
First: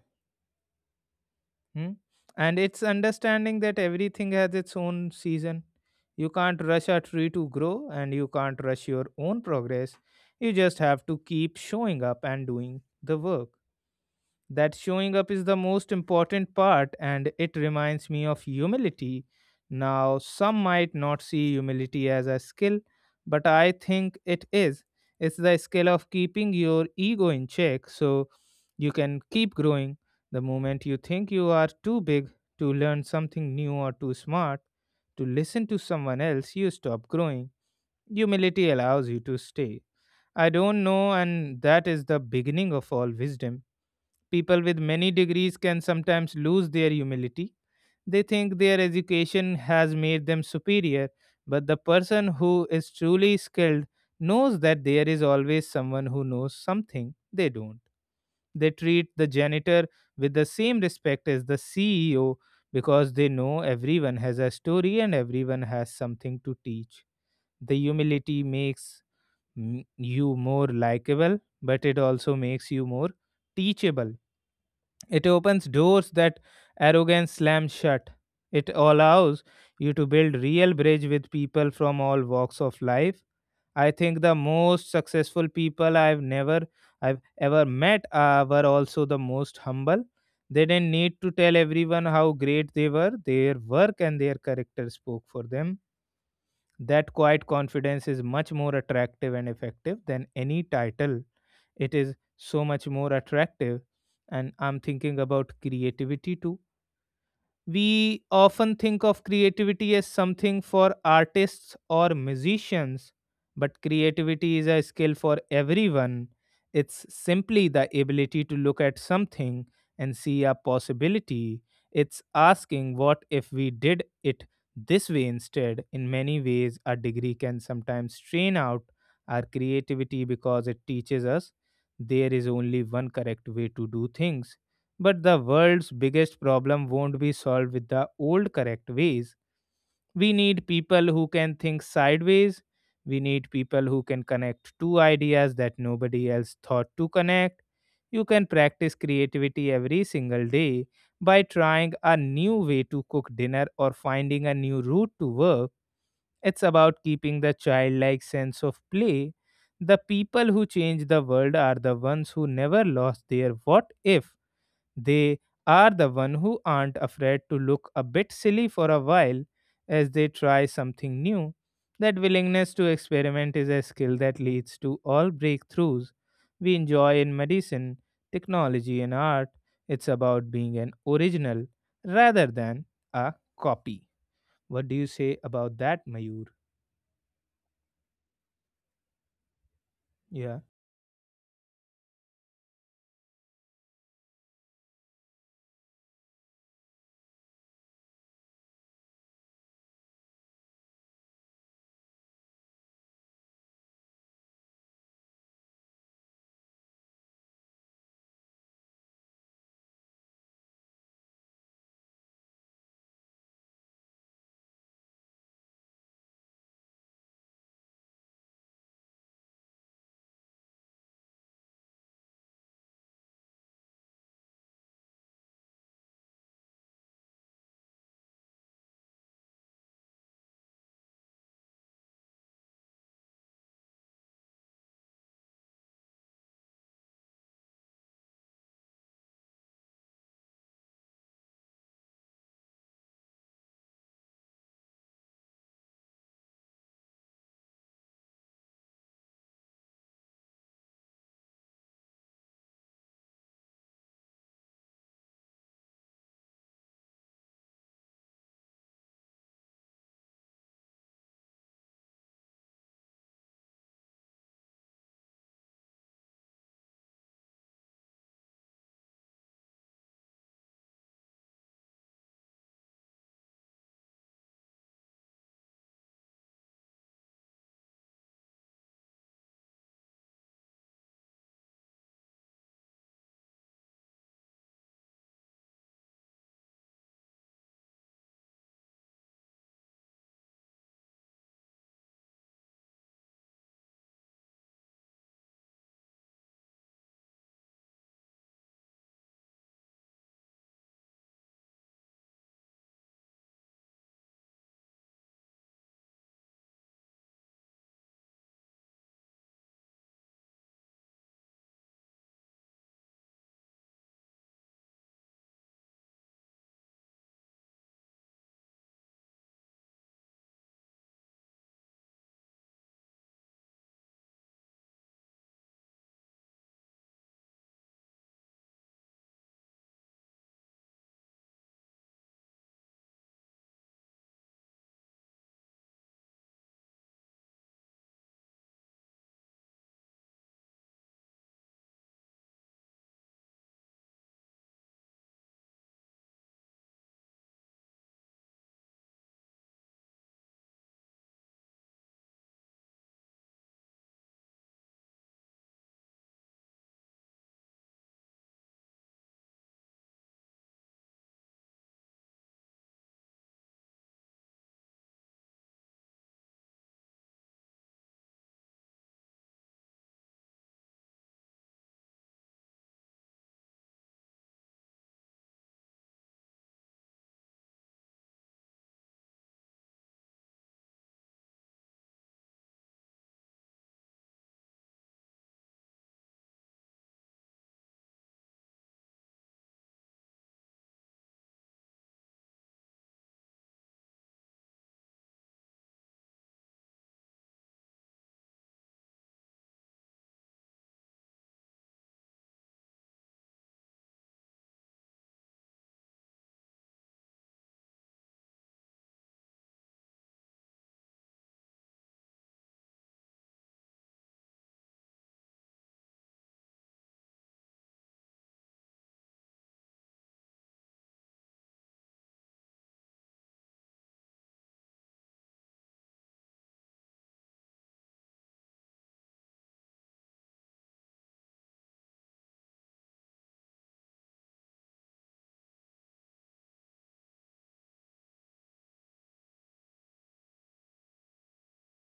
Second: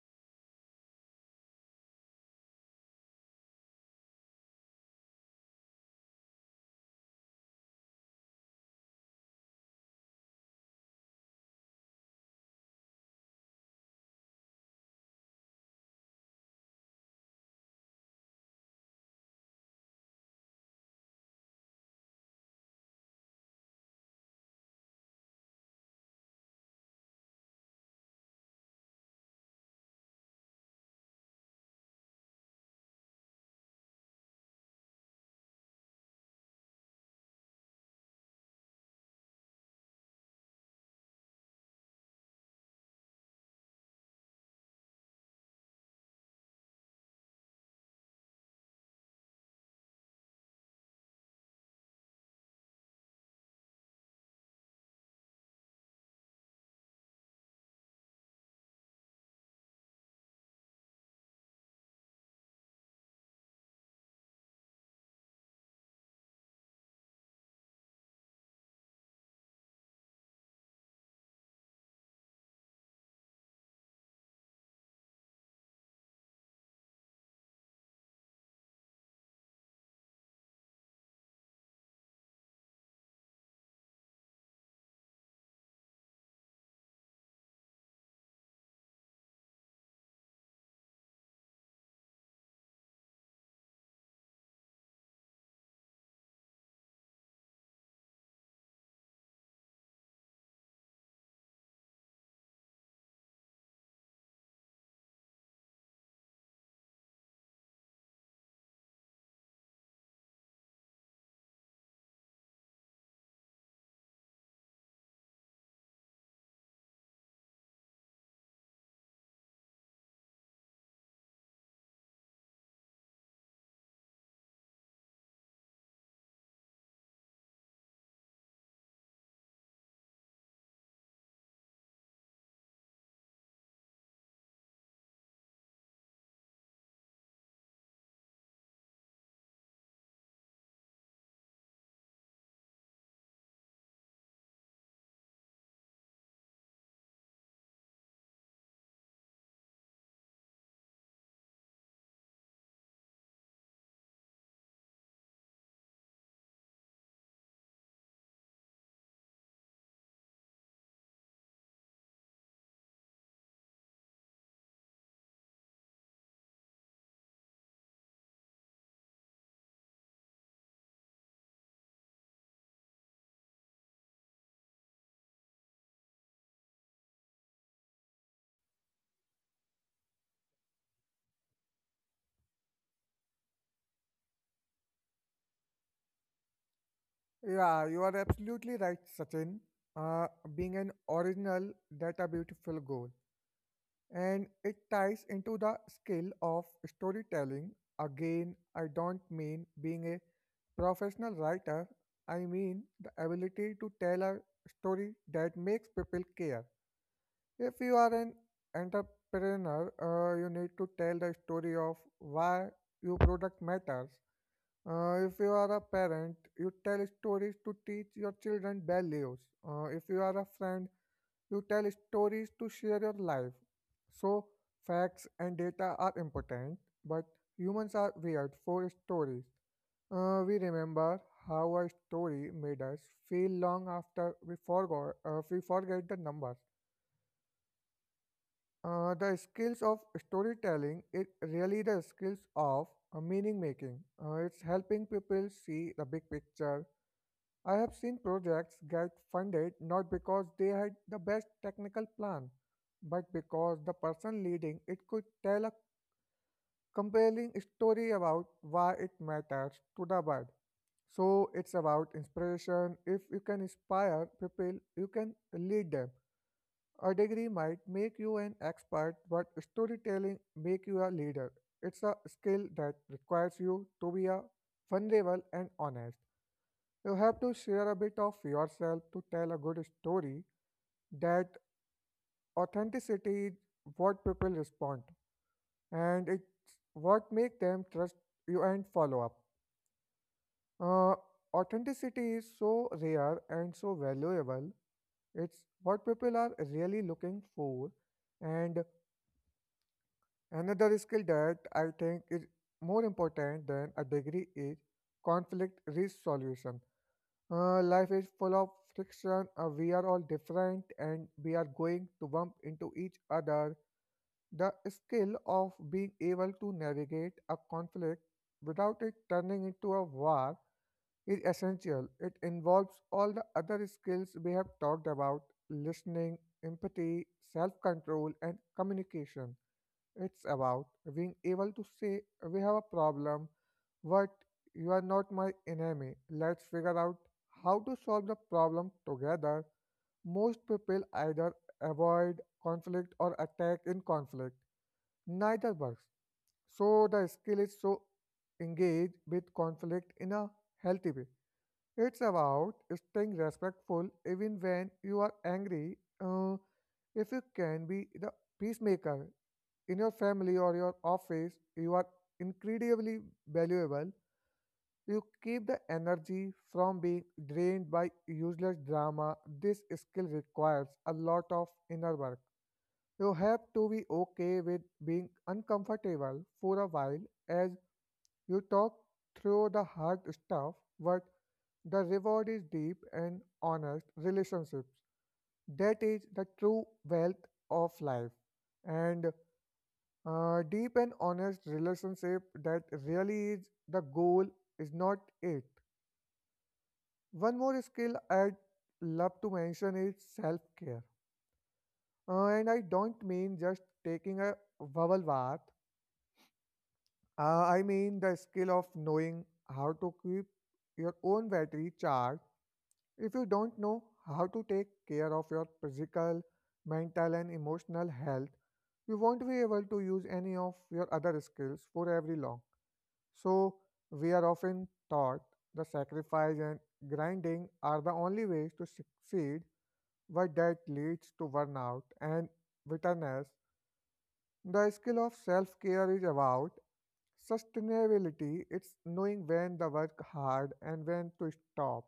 Hmm? And it's understanding that everything has its own season. You can't rush a tree to grow and you can't rush your own progress. You just have to keep showing up and doing the work. That showing up is the most important part, and it reminds me of humility. Now, some might not see humility as a skill, but I think it is. It's the skill of keeping your ego in check so you can keep growing. The moment you think you are too big to learn something new or too smart to listen to someone else, you stop growing. Humility allows you to stay. I don't know, and that is the beginning of all wisdom. People with many degrees can sometimes lose their humility. They think their education has made them superior, but the person who is truly skilled knows that there is always someone who knows something they don't. They treat the janitor with the same respect as the CEO because they know everyone has a story and everyone has something to teach. The humility makes you more likable, but it also makes you more teachable. It opens doors that arrogance slams shut. It allows you to build real bridge with people from all walks of life. I think the most successful people I've never I've ever met were also the most humble. They didn't need to tell everyone how great they were. Their work and their character spoke for them. That quiet confidence is much more attractive and effective than any title. It is so much more attractive. And I'm thinking about creativity too. We often think of creativity as something for artists or musicians, but creativity is a skill for everyone. It's simply the ability to look at something and see a possibility. It's asking, what if we did it this way instead? In many ways, a degree can sometimes strain out our creativity because it teaches us there is only one correct way to do things, but the world's biggest problem won't be solved with the old correct ways. We need people who can think sideways. We need people who can connect two ideas that nobody else thought to connect. You can practice creativity every single day by trying a new way to cook dinner or finding a new route to work. It's about keeping the childlike sense of play. The people who change the world are the ones who never lost their what if. They are the one who aren't afraid to look a bit silly for a while as they try something new. That willingness to experiment is a skill that leads to all breakthroughs we enjoy in medicine, technology, and art. It's about being an original rather than a copy. What do you say about that, Mayur? Yeah, you are absolutely right, Sachin. Uh, Yeah. being an original, that's a beautiful goal. And it ties into the skill of storytelling. Again, I don't mean being a professional writer, I mean the ability to tell a story that makes people care. If you are an entrepreneur, you need to tell the story of why your product matters. If you are a parent, you tell stories to teach your children values. If you are a friend, you tell stories to share your life. So, facts and data are important, but humans are weird for stories. We remember how a story made us feel long after we forget the numbers. The skills of storytelling it really the skills of meaning making. It's helping people see the big picture. I have seen projects get funded not because they had the best technical plan, but because the person leading it could tell a compelling story about why it matters to the world. So it's about inspiration. If you can inspire people, you can lead them. A degree might make you an expert, but storytelling make you a leader. It's a skill that requires you to be a vulnerable and honest. You have to share a bit of yourself to tell a good story. That authenticity is what people respond, and it's what make them trust you and follow up. Uh, authenticity is so rare and so valuable. It's what people are really looking for, and another skill that I think is more important than a degree is conflict resolution. Life is full of friction. We are all different and we are going to bump into each other. The skill of being able to navigate a conflict without it turning into a war is essential. It involves all the other skills we have talked about: listening, empathy, self control, and communication. It's about being able to say, "We have a problem, but you are not my enemy. Let's figure out how to solve the problem together." Most people either avoid conflict or attack in conflict. Neither works. So the skill is so engage with conflict in a healthy way. It's about staying respectful even when you are angry. If you can be the peacemaker in your family or your office, you are incredibly valuable. You keep the energy from being drained by useless drama. This skill requires a lot of inner work. You have to be okay with being uncomfortable for a while as you talk through the hard stuff, but the reward is deep and honest relationships. That is the true wealth of life. And deep and honest relationship that really is the goal, is not it? One more skill I'd love to mention is self care. And I don't mean just taking a bubble bath, I mean the skill of knowing how to keep your own battery charged. If you don't know how to take care of your physical, mental, and emotional health, you won't be able to use any of your other skills for very long. So, we are often taught the sacrifice and grinding are the only ways to succeed, but that leads to burnout and bitterness. The skill of self care is about sustainability. It's knowing when to work hard and when to stop.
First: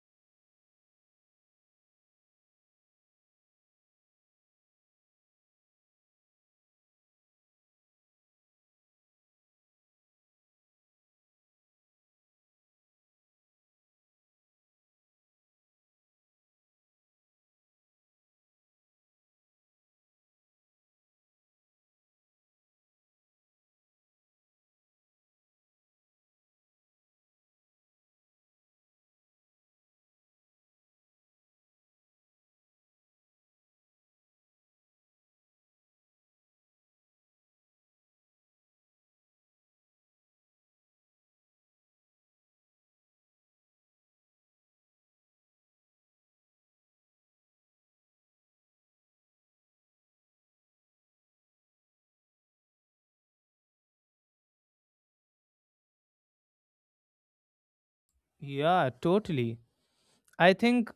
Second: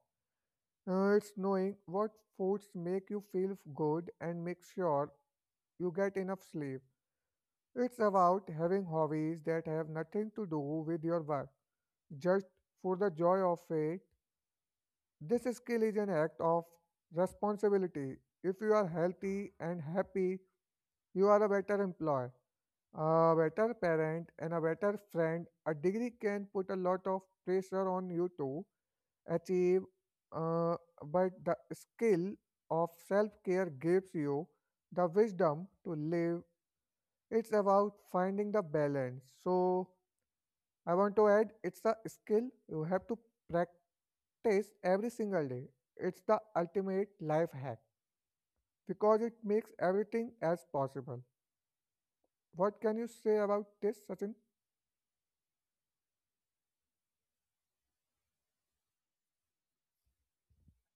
It's knowing what foods make you feel good and make sure you get enough sleep. It's about having hobbies that have nothing to do with your work, just for the joy of it. This skill is an act of responsibility. If you are healthy and happy, you are a better employee, a better parent, and a better friend. A degree can put a lot of pressure on you to achieve, uh, but the skill of self care gives you the wisdom to live. It's about finding the balance. So, I want to add it's a skill you have to practice every single day. It's the ultimate life hack because it makes everything as possible. What can you say about this, Sachin? Yeah, totally. I think,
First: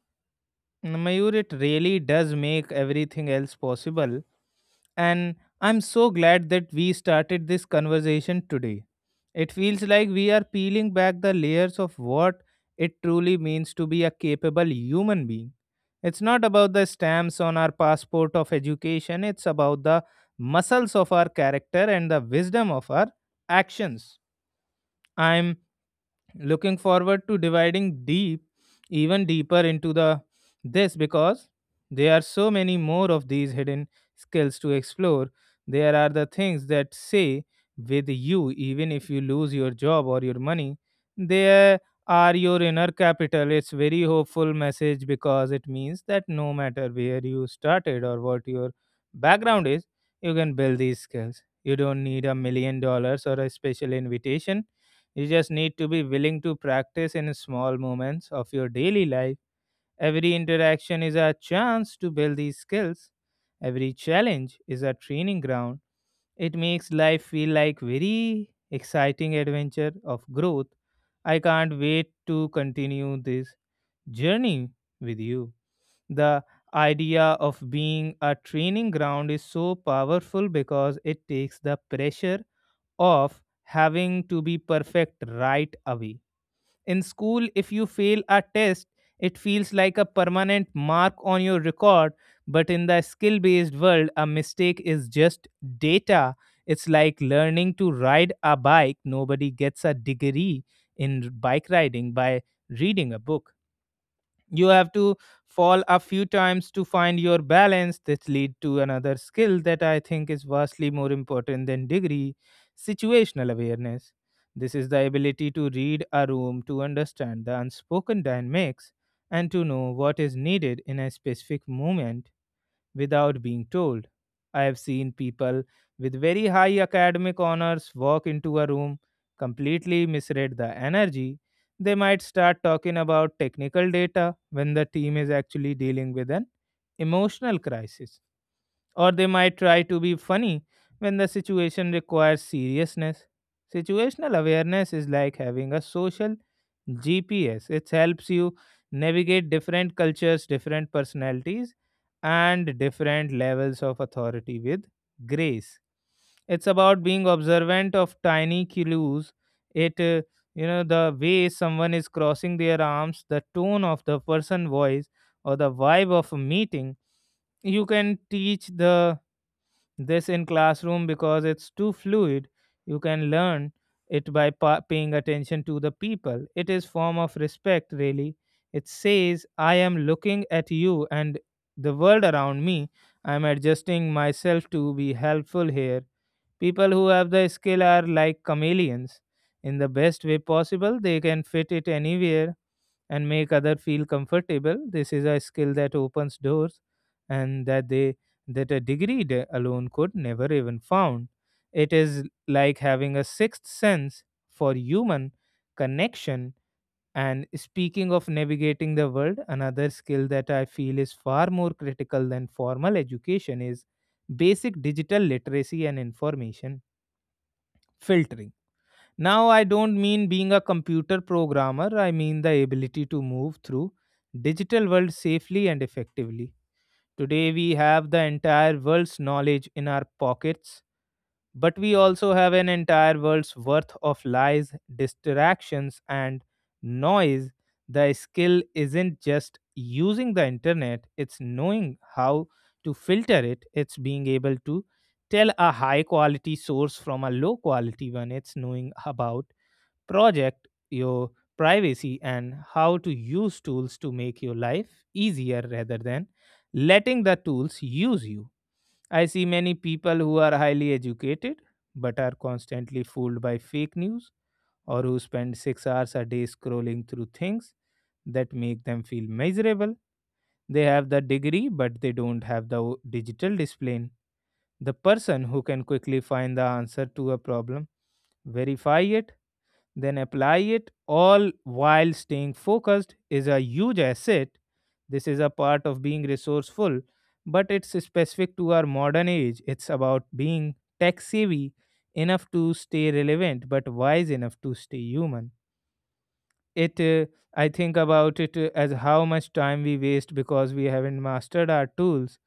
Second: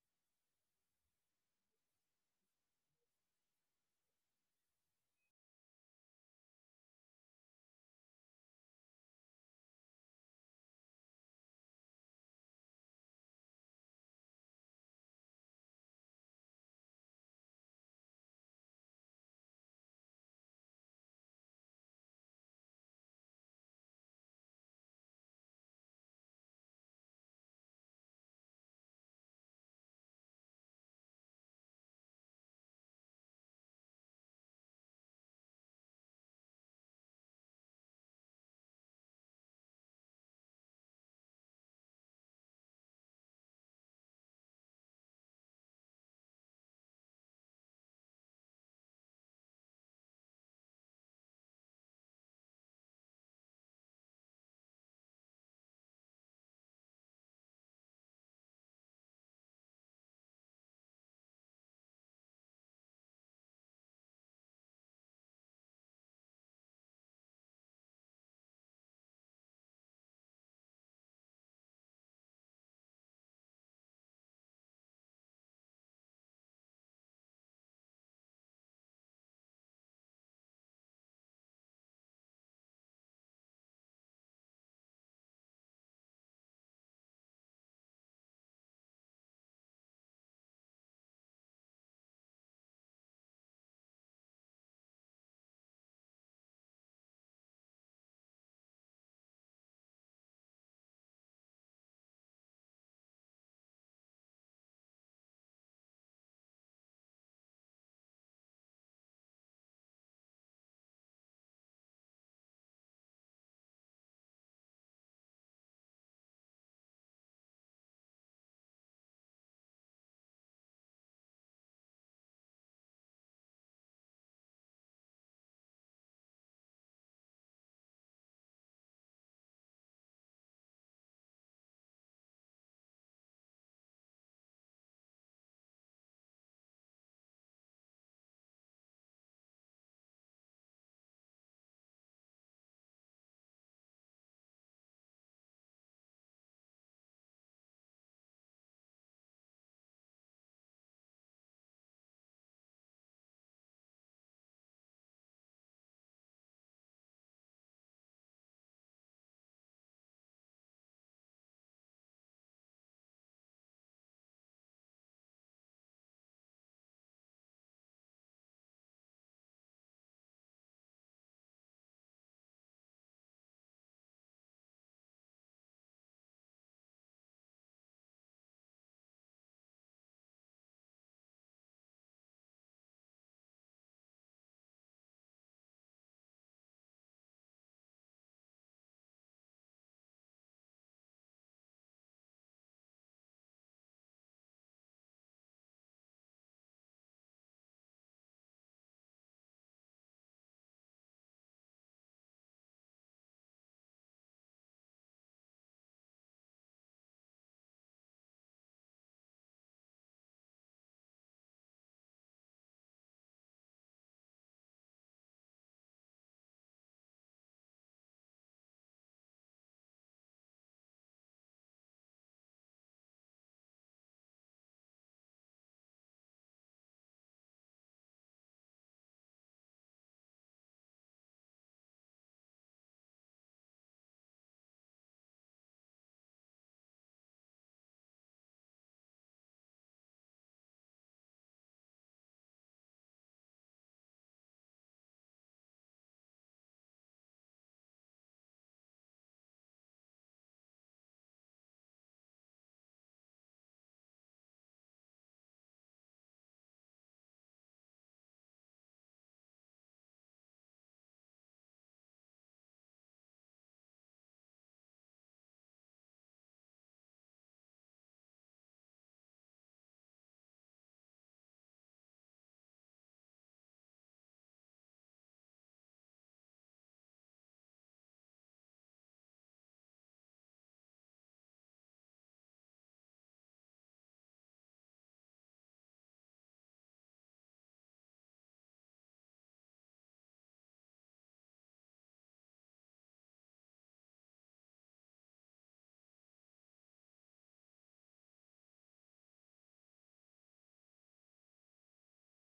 Mm, Mayur, it really does make everything else possible. And I'm so glad that we started this conversation today. It feels like we are peeling back the layers of what it truly means to be a capable human being. It's not about the stamps on our passport of education, it's about the muscles of our character and the wisdom of our actions. I'm looking forward to dividing deep, even deeper, into the this, because there are so many more of these hidden skills to explore. There are the things that say with you even if you lose your job or your money. There are your inner capital. It's very hopeful message, because it means that no matter where you started or what your background is, you can build these skills. You don't need $1 million or a special invitation. You just need to be willing to practice in small moments of your daily life. Every interaction is a chance to build these skills. Every challenge is a training ground. It makes life feel like very exciting adventure of growth. I can't wait to continue this journey with you. The idea of being a training ground is so powerful because it takes the pressure of having to be perfect right away. In school, if you fail a test, it feels like a permanent mark on your record. But in the skill based world, a mistake is just data. It's like learning to ride a bike. Nobody gets a degree in bike riding by reading a book. You have to fall a few times to find your balance. This lead to another skill that I think is vastly more important than degree: situational awareness. This is the ability to read a room, to understand the unspoken dynamics, and to know what is needed in a specific moment without being told. I have seen people with very high academic honors walk into a room, completely misread the energy. They might start talking about technical data when the team is actually dealing with an emotional crisis, or they might try to be funny when the situation requires seriousness. Situational awareness is like having a social GPS. It helps you navigate different cultures, different personalities, and different levels of authority with grace. It's about being observant of tiny clues. It, uh, the way someone is crossing their arms, the tone of the person voice, or the vibe of a meeting. You can teach the this in classroom because it's too fluid. You can learn it by paying attention to the people. It is form of respect, really. It says I am looking at you and the world around me, I am adjusting myself to be helpful here. People who have the skill are like chameleons in the best way possible. They can fit it anywhere and make other feel comfortable. This is a skill that opens doors, and that a degree alone could never even found. It is like having a sixth sense for human connection. And speaking of navigating the world, another skill that I feel is far more critical than formal education is basic digital literacy and information filtering. Now, I don't mean being a computer programmer, I mean the ability to move through digital world safely and effectively. Today we have the entire world's knowledge in our pockets, but we also have an entire world's worth of lies, distractions and noise. The skill isn't just using the internet, it's knowing how to filter it, it's being able to tell a high quality source from a low quality one, it's knowing about project, your privacy, and how to use tools to make your life easier rather than letting the tools use you. I see many people who are highly educated but are constantly fooled by fake news or who spend 6 hours a day scrolling through things that make them feel miserable. They have the degree, but they don't have the digital discipline. The person who can quickly find the answer to a problem, verify it, then apply it all while staying focused is a huge asset. This is a part of being resourceful, but it's specific to our modern age. It's about being tech savvy enough to stay relevant, but wise enough to stay human. It, uh, I think about it as how much time we waste because we haven't mastered our tools.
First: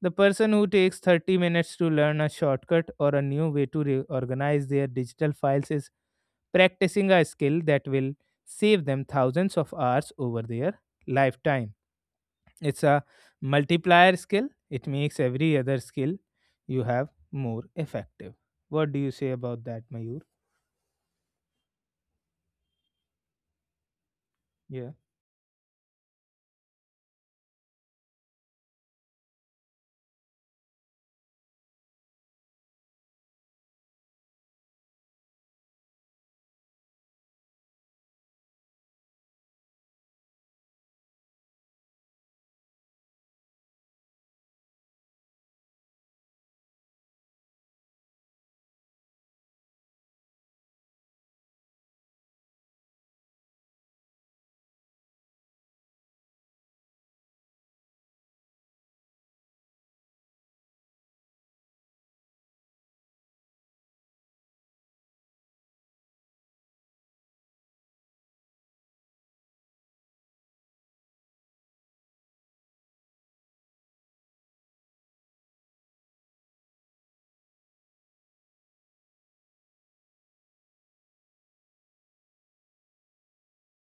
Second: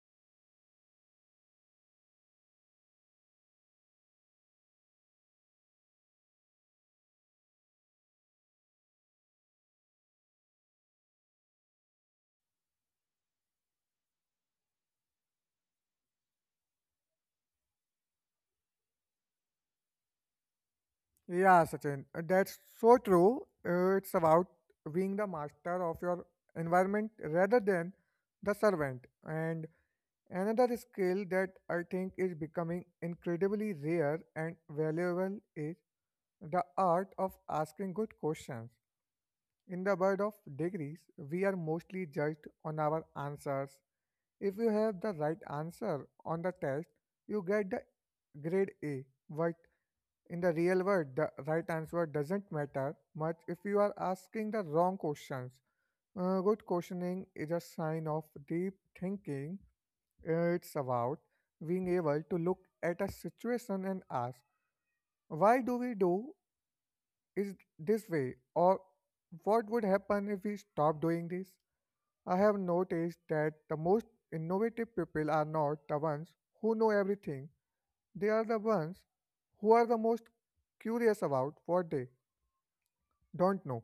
The person who takes 30 minutes to learn a shortcut or a new way to reorganize their digital files is practicing a skill that will save them thousands of hours over their lifetime. It's a multiplier skill, it makes every other skill you have more effective. What do you say about that, Mayur? Yeah, Sachin, that's so true. It's about Yeah, being the master of your environment rather than the servant. And another skill that I think is becoming incredibly rare and valuable is the art of asking good questions. In the world of degrees, we are mostly judged on our answers. If you have the right answer on the test, you get the grade A. But in the real world, the right answer doesn't matter much if you are asking the wrong questions. Good questioning is a sign of deep thinking. It's about being able to look at a situation and ask, why do we do is this way, or what would happen if we stop doing this? I have noticed that the most innovative people are not the ones who know everything. They are the ones who are the most curious about what they don't know.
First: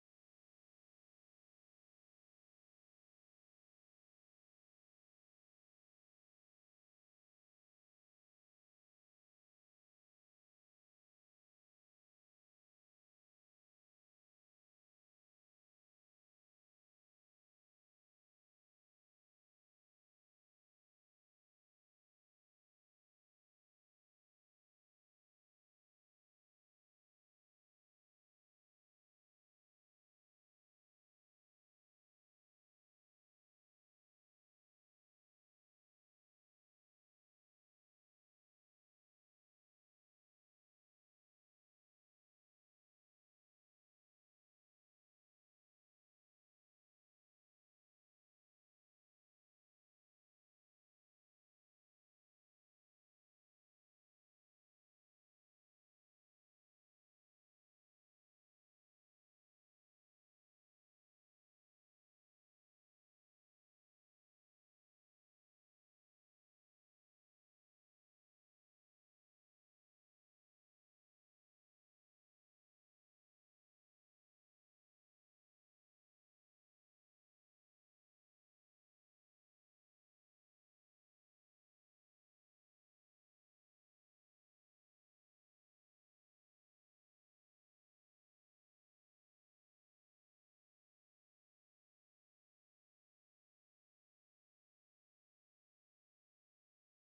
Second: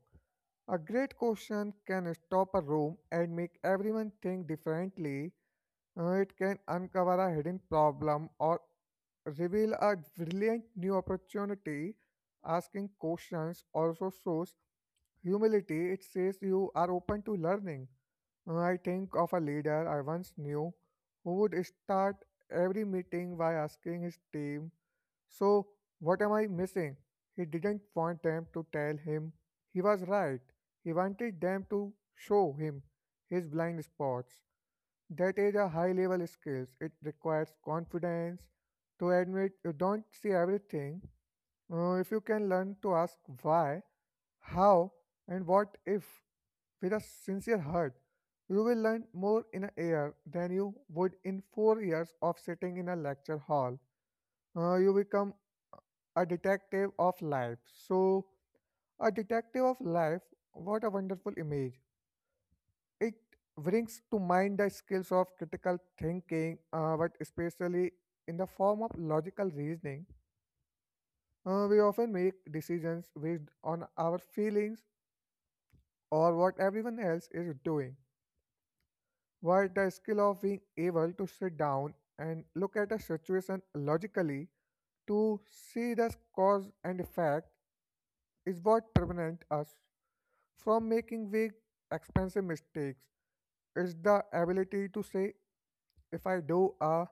A great question can stop a room and make everyone think differently. It can uncover a hidden problem or reveal a brilliant new opportunity. Asking questions also shows humility. It says you are open to learning. I think of a leader I once knew who would start every meeting by asking his team, "So, what am I missing?" He didn't want them to tell him he was right. He wanted them to show him his blind spots. That is a high level skill. It requires confidence to admit you don't see everything. If you can learn to ask why, how, and what if, with a sincere heart, you will learn more in a year than you would in 4 years of sitting in a lecture hall. You become a detective of life. So, a detective of life, what a wonderful image. It brings to mind the skills of critical thinking, but especially in the form of logical reasoning. We often make decisions based on our feelings or what everyone else is doing. But the skill of being able to sit down and look at a situation logically to see the cause and effect is what prevents us from making big, expensive mistakes. It's the ability to say, if I do A,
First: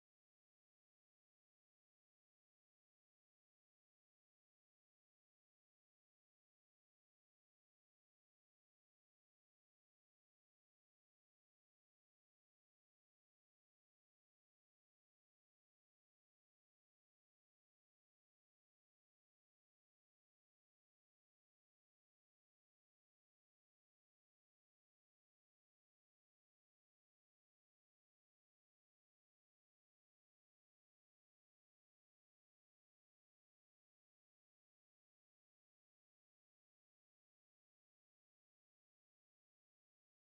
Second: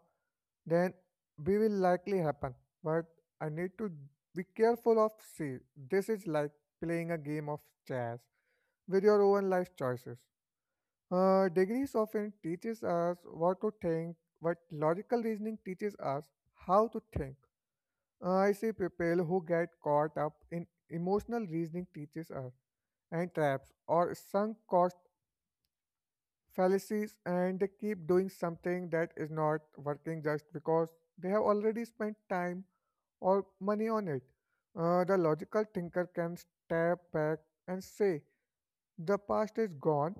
then B will likely happen. But I need to be careful of C. This is like playing a game of chess with your own life choices. Degrees often teaches us what to think, but logical reasoning teaches us how to think. I see people who get caught up in emotional reasoning teaches us and traps or sunk cost fallacies, and they keep doing something that is not working just because they have already spent time or money on it. The logical thinker can step back and say, "The past is gone.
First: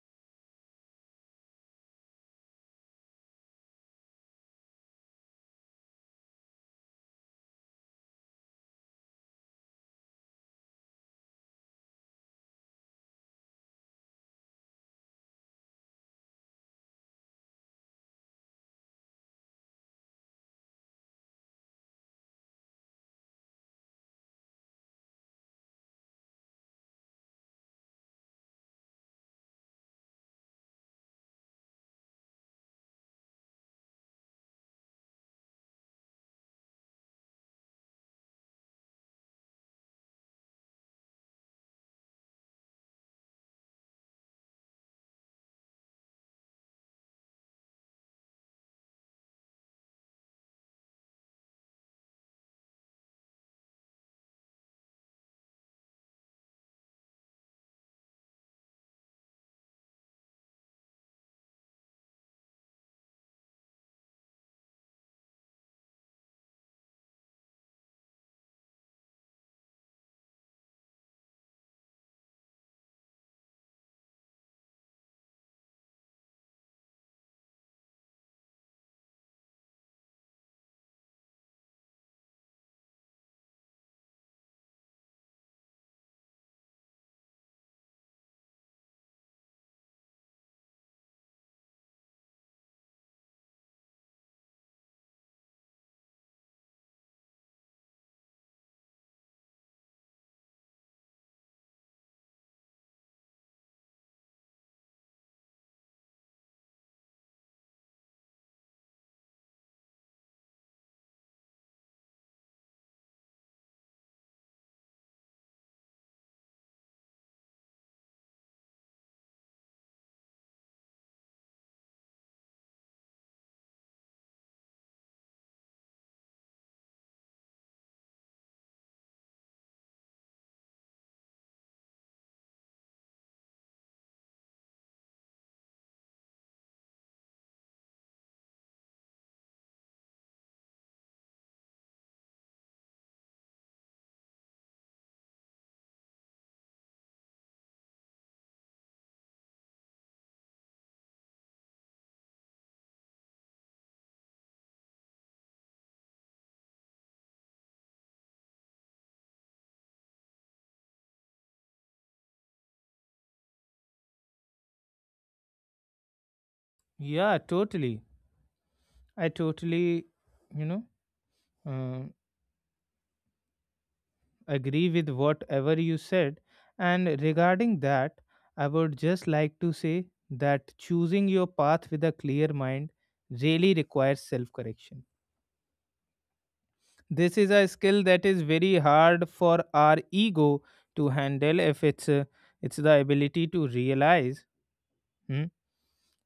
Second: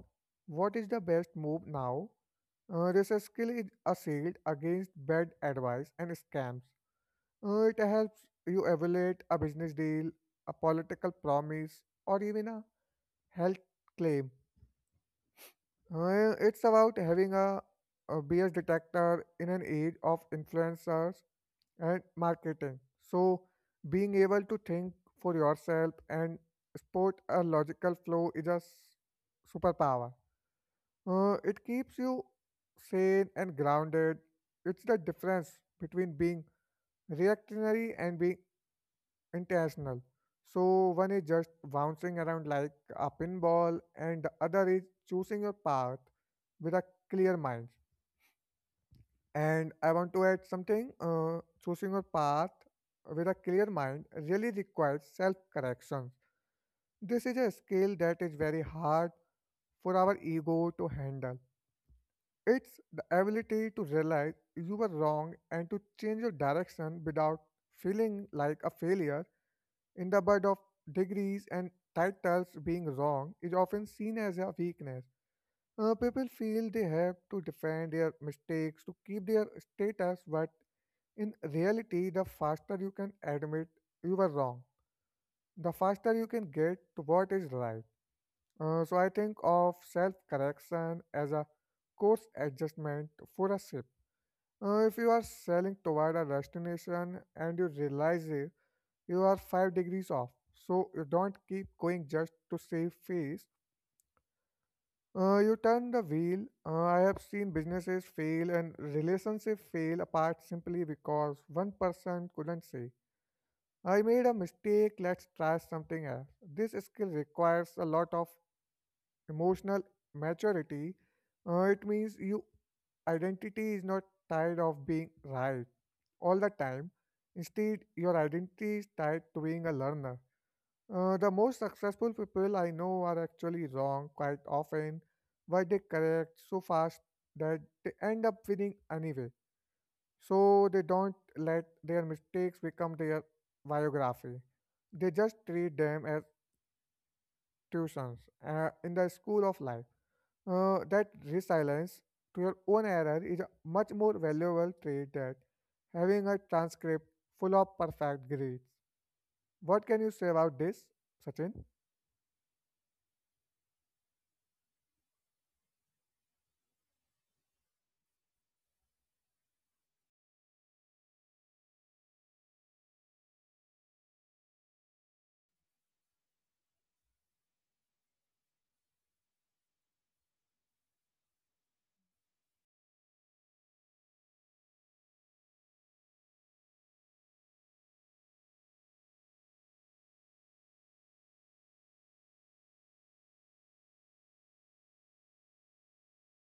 What is the best move now?" This skill is assailed against bad advice and scams. It helps you evaluate a business deal, a political promise, or even a health claim. It's about having a B S detector in an age of influencers and marketing. So, being able to think for yourself and spot a logical flow is a superpower. It keeps you sane and grounded. It's the difference between being reactionary and being intentional. So, one is just bouncing around like a pinball, and the other is choosing your path with a clear mind. And I want to add something. Choosing your path with a clear mind really requires self correction. This is a skill that is very hard for our ego to handle. It's the ability to realize you were wrong and to change your direction without feeling like a failure. In the bud of degrees and titles, being wrong is often seen as a weakness. People feel they have to defend their mistakes to keep their status, but in reality, the faster you can admit you were wrong, the faster you can get to what is right. So I think of self correction as a course adjustment for a ship. If you are sailing toward a destination and you realize it, you are 5 degrees off. So you don't keep going just to save face. You turn the wheel. I have seen businesses fail and relationships fail apart simply because one person couldn't say, "I made a mistake, let's try something else." This skill requires a lot of emotional maturity. It means your identity is not tied of being right all the time. Instead, your identity is tied to being a learner. The most successful people I know are actually wrong quite often, but they correct so fast that they end up winning anyway. So they don't let their mistakes become their biography. They just treat them as tuitions in the school of life. That resilience to your own error is a much more valuable trait than having a transcript full of perfect grades. What can you say about this, Sachin? yeah, totally. I you know, uh, agree with whatever you said. And regarding that, I would just like to say that choosing your path with a clear mind really requires self correction. This is a skill that is very hard for our ego to handle. If it's It's the ability to hmm,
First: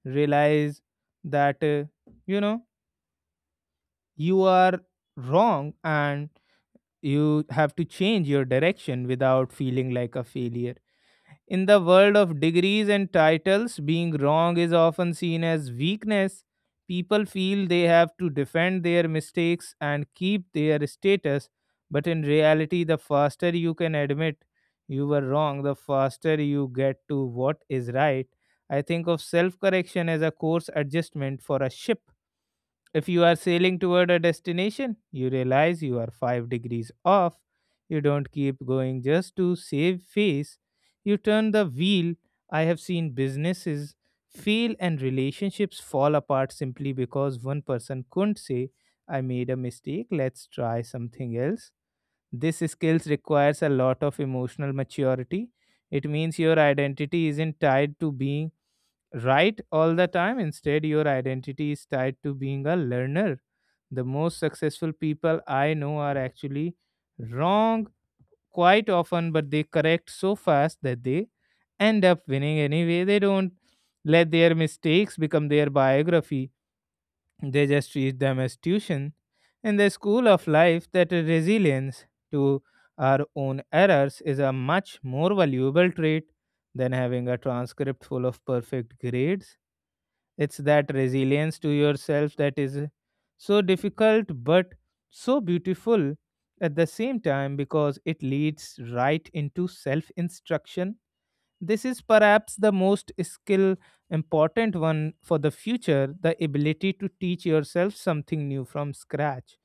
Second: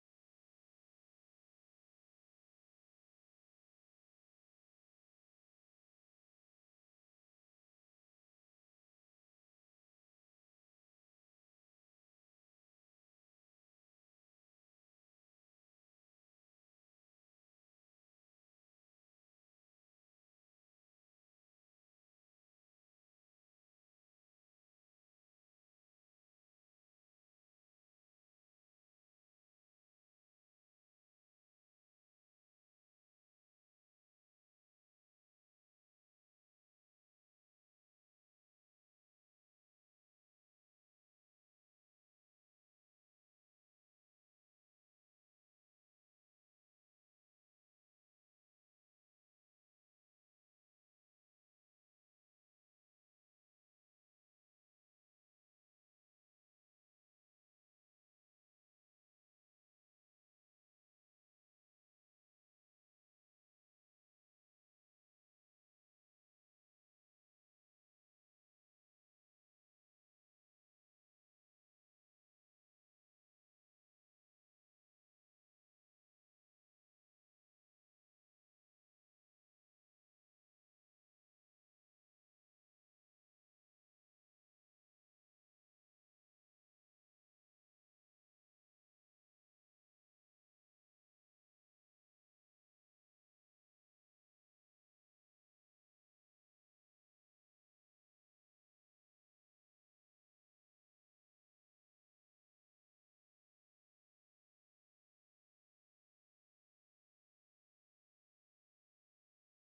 realize that you know you are wrong and you have to change your direction without feeling like a failure. In the world of degrees and titles, being wrong is often seen as weakness. People feel they have to defend their mistakes and keep their status, but in reality, the faster you can admit you were wrong, the faster you get to what is right. I think of self correction as a course adjustment for a ship. If you are sailing toward a destination, you realize you are 5 degrees off. You don't keep going just to save face. You turn the wheel. I have seen businesses fail and relationships fall apart simply because one person couldn't say, I made a mistake, let's try something else. This skills requires a lot of emotional maturity. It means your identity isn't tied to being right all the time. Instead, your identity is tied to being a learner. The most successful people I know are actually wrong quite often, but they correct so fast that they end up winning anyway. They don't let their mistakes become their biography. They just treat them as tuition. In the school of life, that resilience to our own errors is a much more valuable trait than having a transcript full of perfect grades. It's that resilience to yourself that is so difficult but so beautiful at the same time, because it leads right into self instruction. This is perhaps the most skill important one for the future: the ability to teach yourself something new from scratch.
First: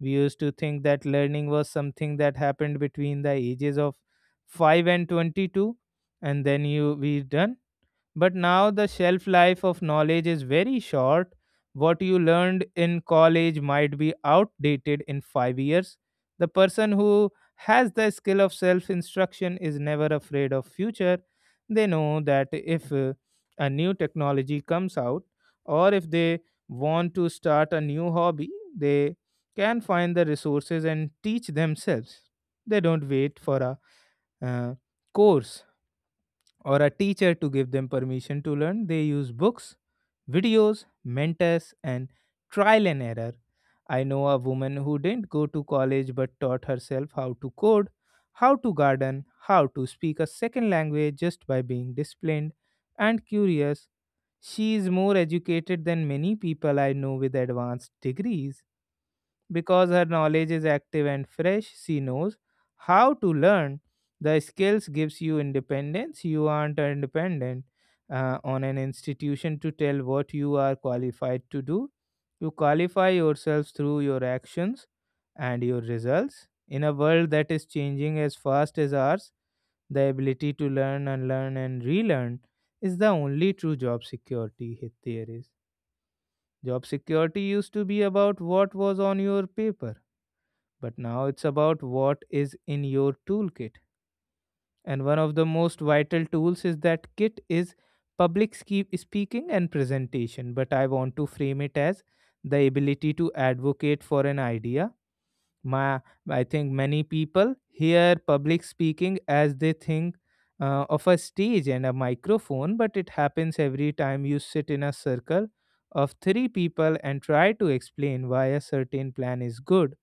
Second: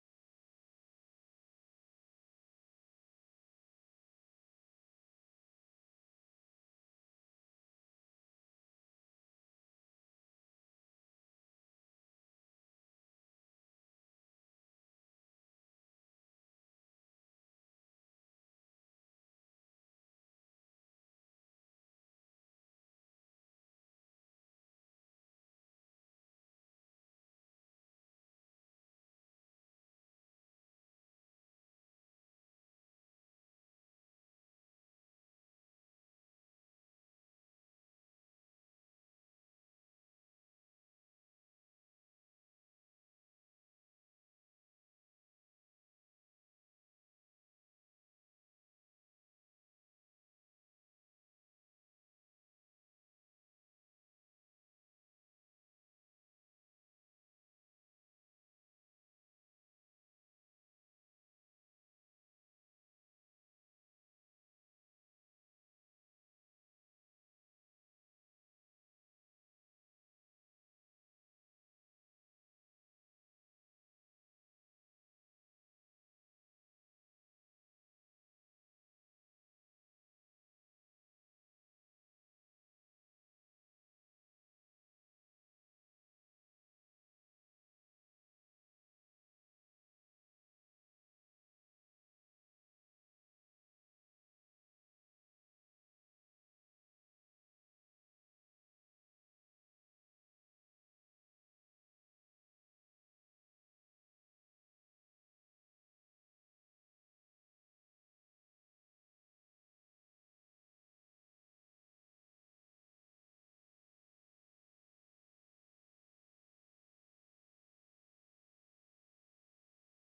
We used to think that learning was something that happened between the ages of 5 and 22, and then you we done. But now the shelf life of knowledge is very short. What you learned in college might be outdated in 5 years. The person who has the skill of self instruction is never afraid of future. They know that if a new technology comes out or if they want to start a new hobby, they can find the resources and teach themselves. They don't wait for a uh, course or a teacher to give them permission to learn. They use books, videos, mentors, and trial and error. I know a woman who didn't go to college but taught herself how to code, how to garden, how to speak a second language just by being disciplined and curious. She is more educated than many people I know with advanced degrees. Because her knowledge is active and fresh, she knows how to learn. The skills gives you independence. You aren't independent on an institution to tell what you are qualified to do. You qualify yourselves through your actions and your results. In a world that is changing as fast as ours, the ability to learn, unlearn, and relearn is the only true job security hit there is. Job security used to be about what was on your paper. But now it's about what is in your toolkit. And one of the most vital tools is that kit is public speaking and presentation. But I want to frame it as the ability to advocate for an idea. My, I think many people hear public speaking as they think of a stage and a microphone, but it happens every time you sit in a circle of three people and try to explain why a certain plan is good.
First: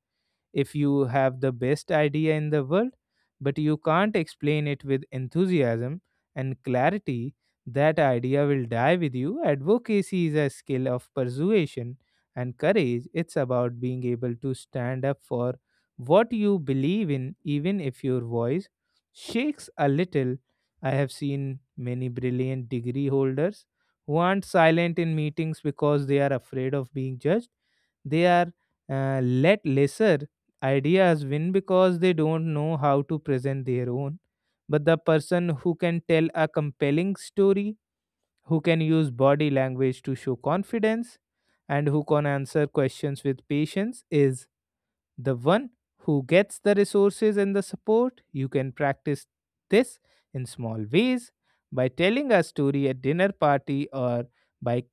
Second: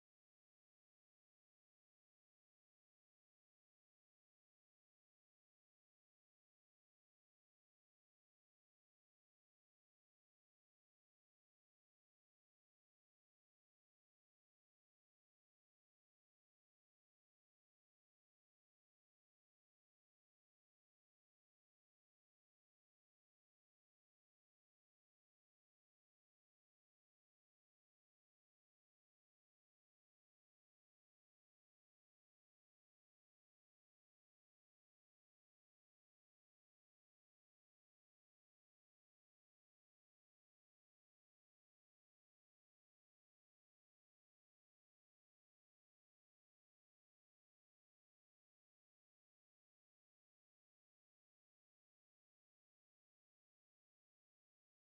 If you have the best idea in the world, but you can't explain it with enthusiasm and clarity, that idea will die with you. Advocacy is a skill of persuasion and courage. It's about being able to stand up for what you believe in, even if your voice shakes a little. I have seen many brilliant degree holders who aren't silent in meetings because they are afraid of being judged. They are let lesser ideas win because they don't know how to present their own. But the person who can tell a compelling story, who can use body language to show confidence, and who can answer questions with patience is the one who gets the resources and the support. You can practice this in small ways by telling a story at dinner party or by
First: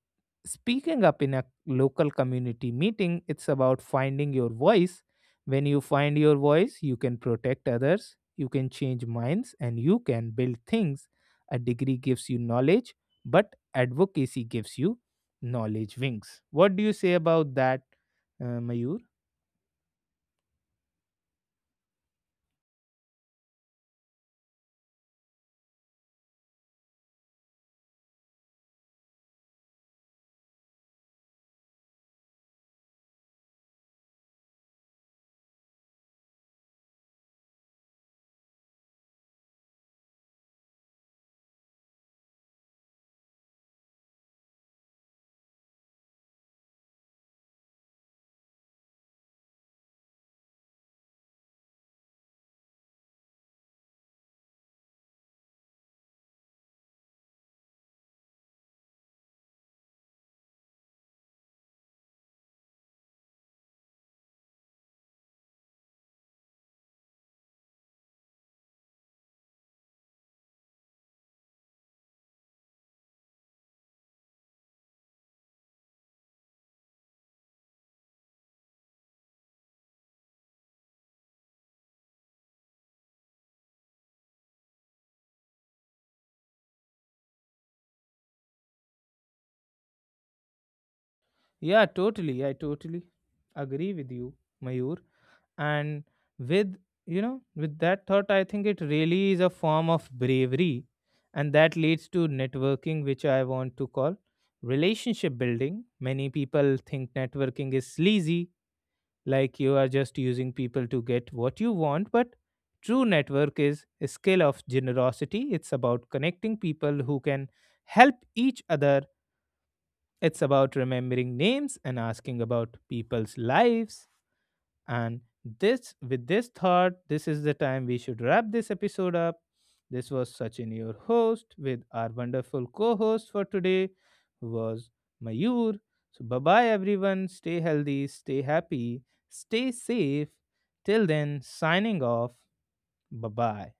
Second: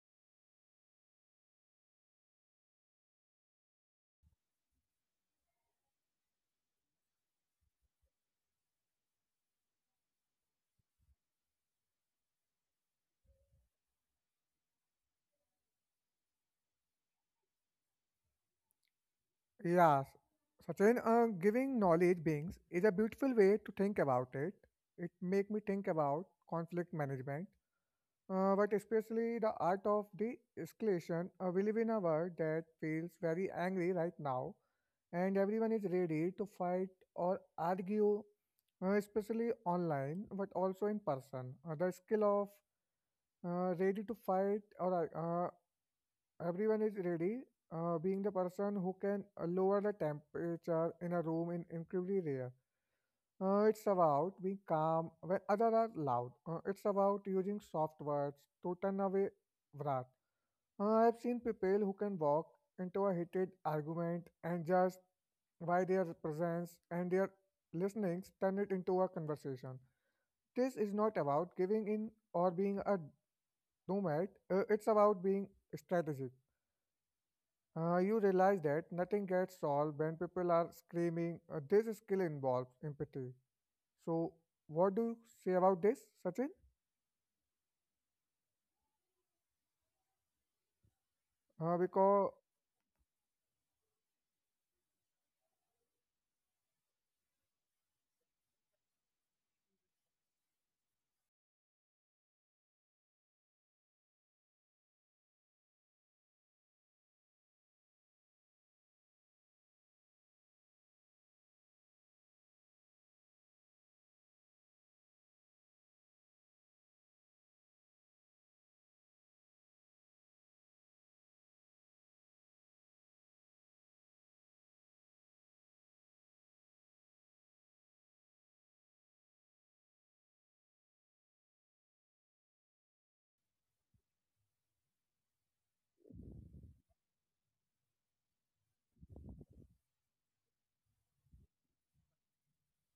speaking up in a local community meeting. It's about finding your voice. When you find your voice, you can protect others, you can change minds, and you can build things. A degree gives you knowledge, but advocacy gives you knowledge wings. What do you say about that, Mayur? Yes, Sachin, giving knowledge beings is a beautiful way to think about it. It make me think about conflict management, but especially the art of de-escalation. We live in a world that feels very angry right now, and everyone is ready to fight or argue, especially online, but also in person. The skill of ready to fight, or uh, everyone is ready, being the person who can lower the temperature in a room in incredibly rare. It's about being calm when others are loud. It's about using soft words to turn away wrath. I've seen people who can walk into a heated argument and just by their presence and their listenings turn it into a conversation. This is not about giving in or being a nomad. It's about being strategic. You realize that nothing gets solved when people are screaming. This skill involves empathy. So, what do you say about this, Sachin? Yeah, totally. I Uh, totally because agree with you, Mayur. And with with that thought, I think it really is a form of bravery, and that leads to networking, which I want to call relationship building. Many people think networking is sleazy, like you are just using people to get what you want, but true network is a skill of generosity. It's about connecting people who can help each other. It's about remembering names and asking about people's lives. And with this thought, this is the time we should wrap this episode up. This was Sachin, your host, with our wonderful co host for today, who was Mayur. So, bye bye, everyone. Stay healthy, stay happy, stay safe. Till then, signing off. Bye bye.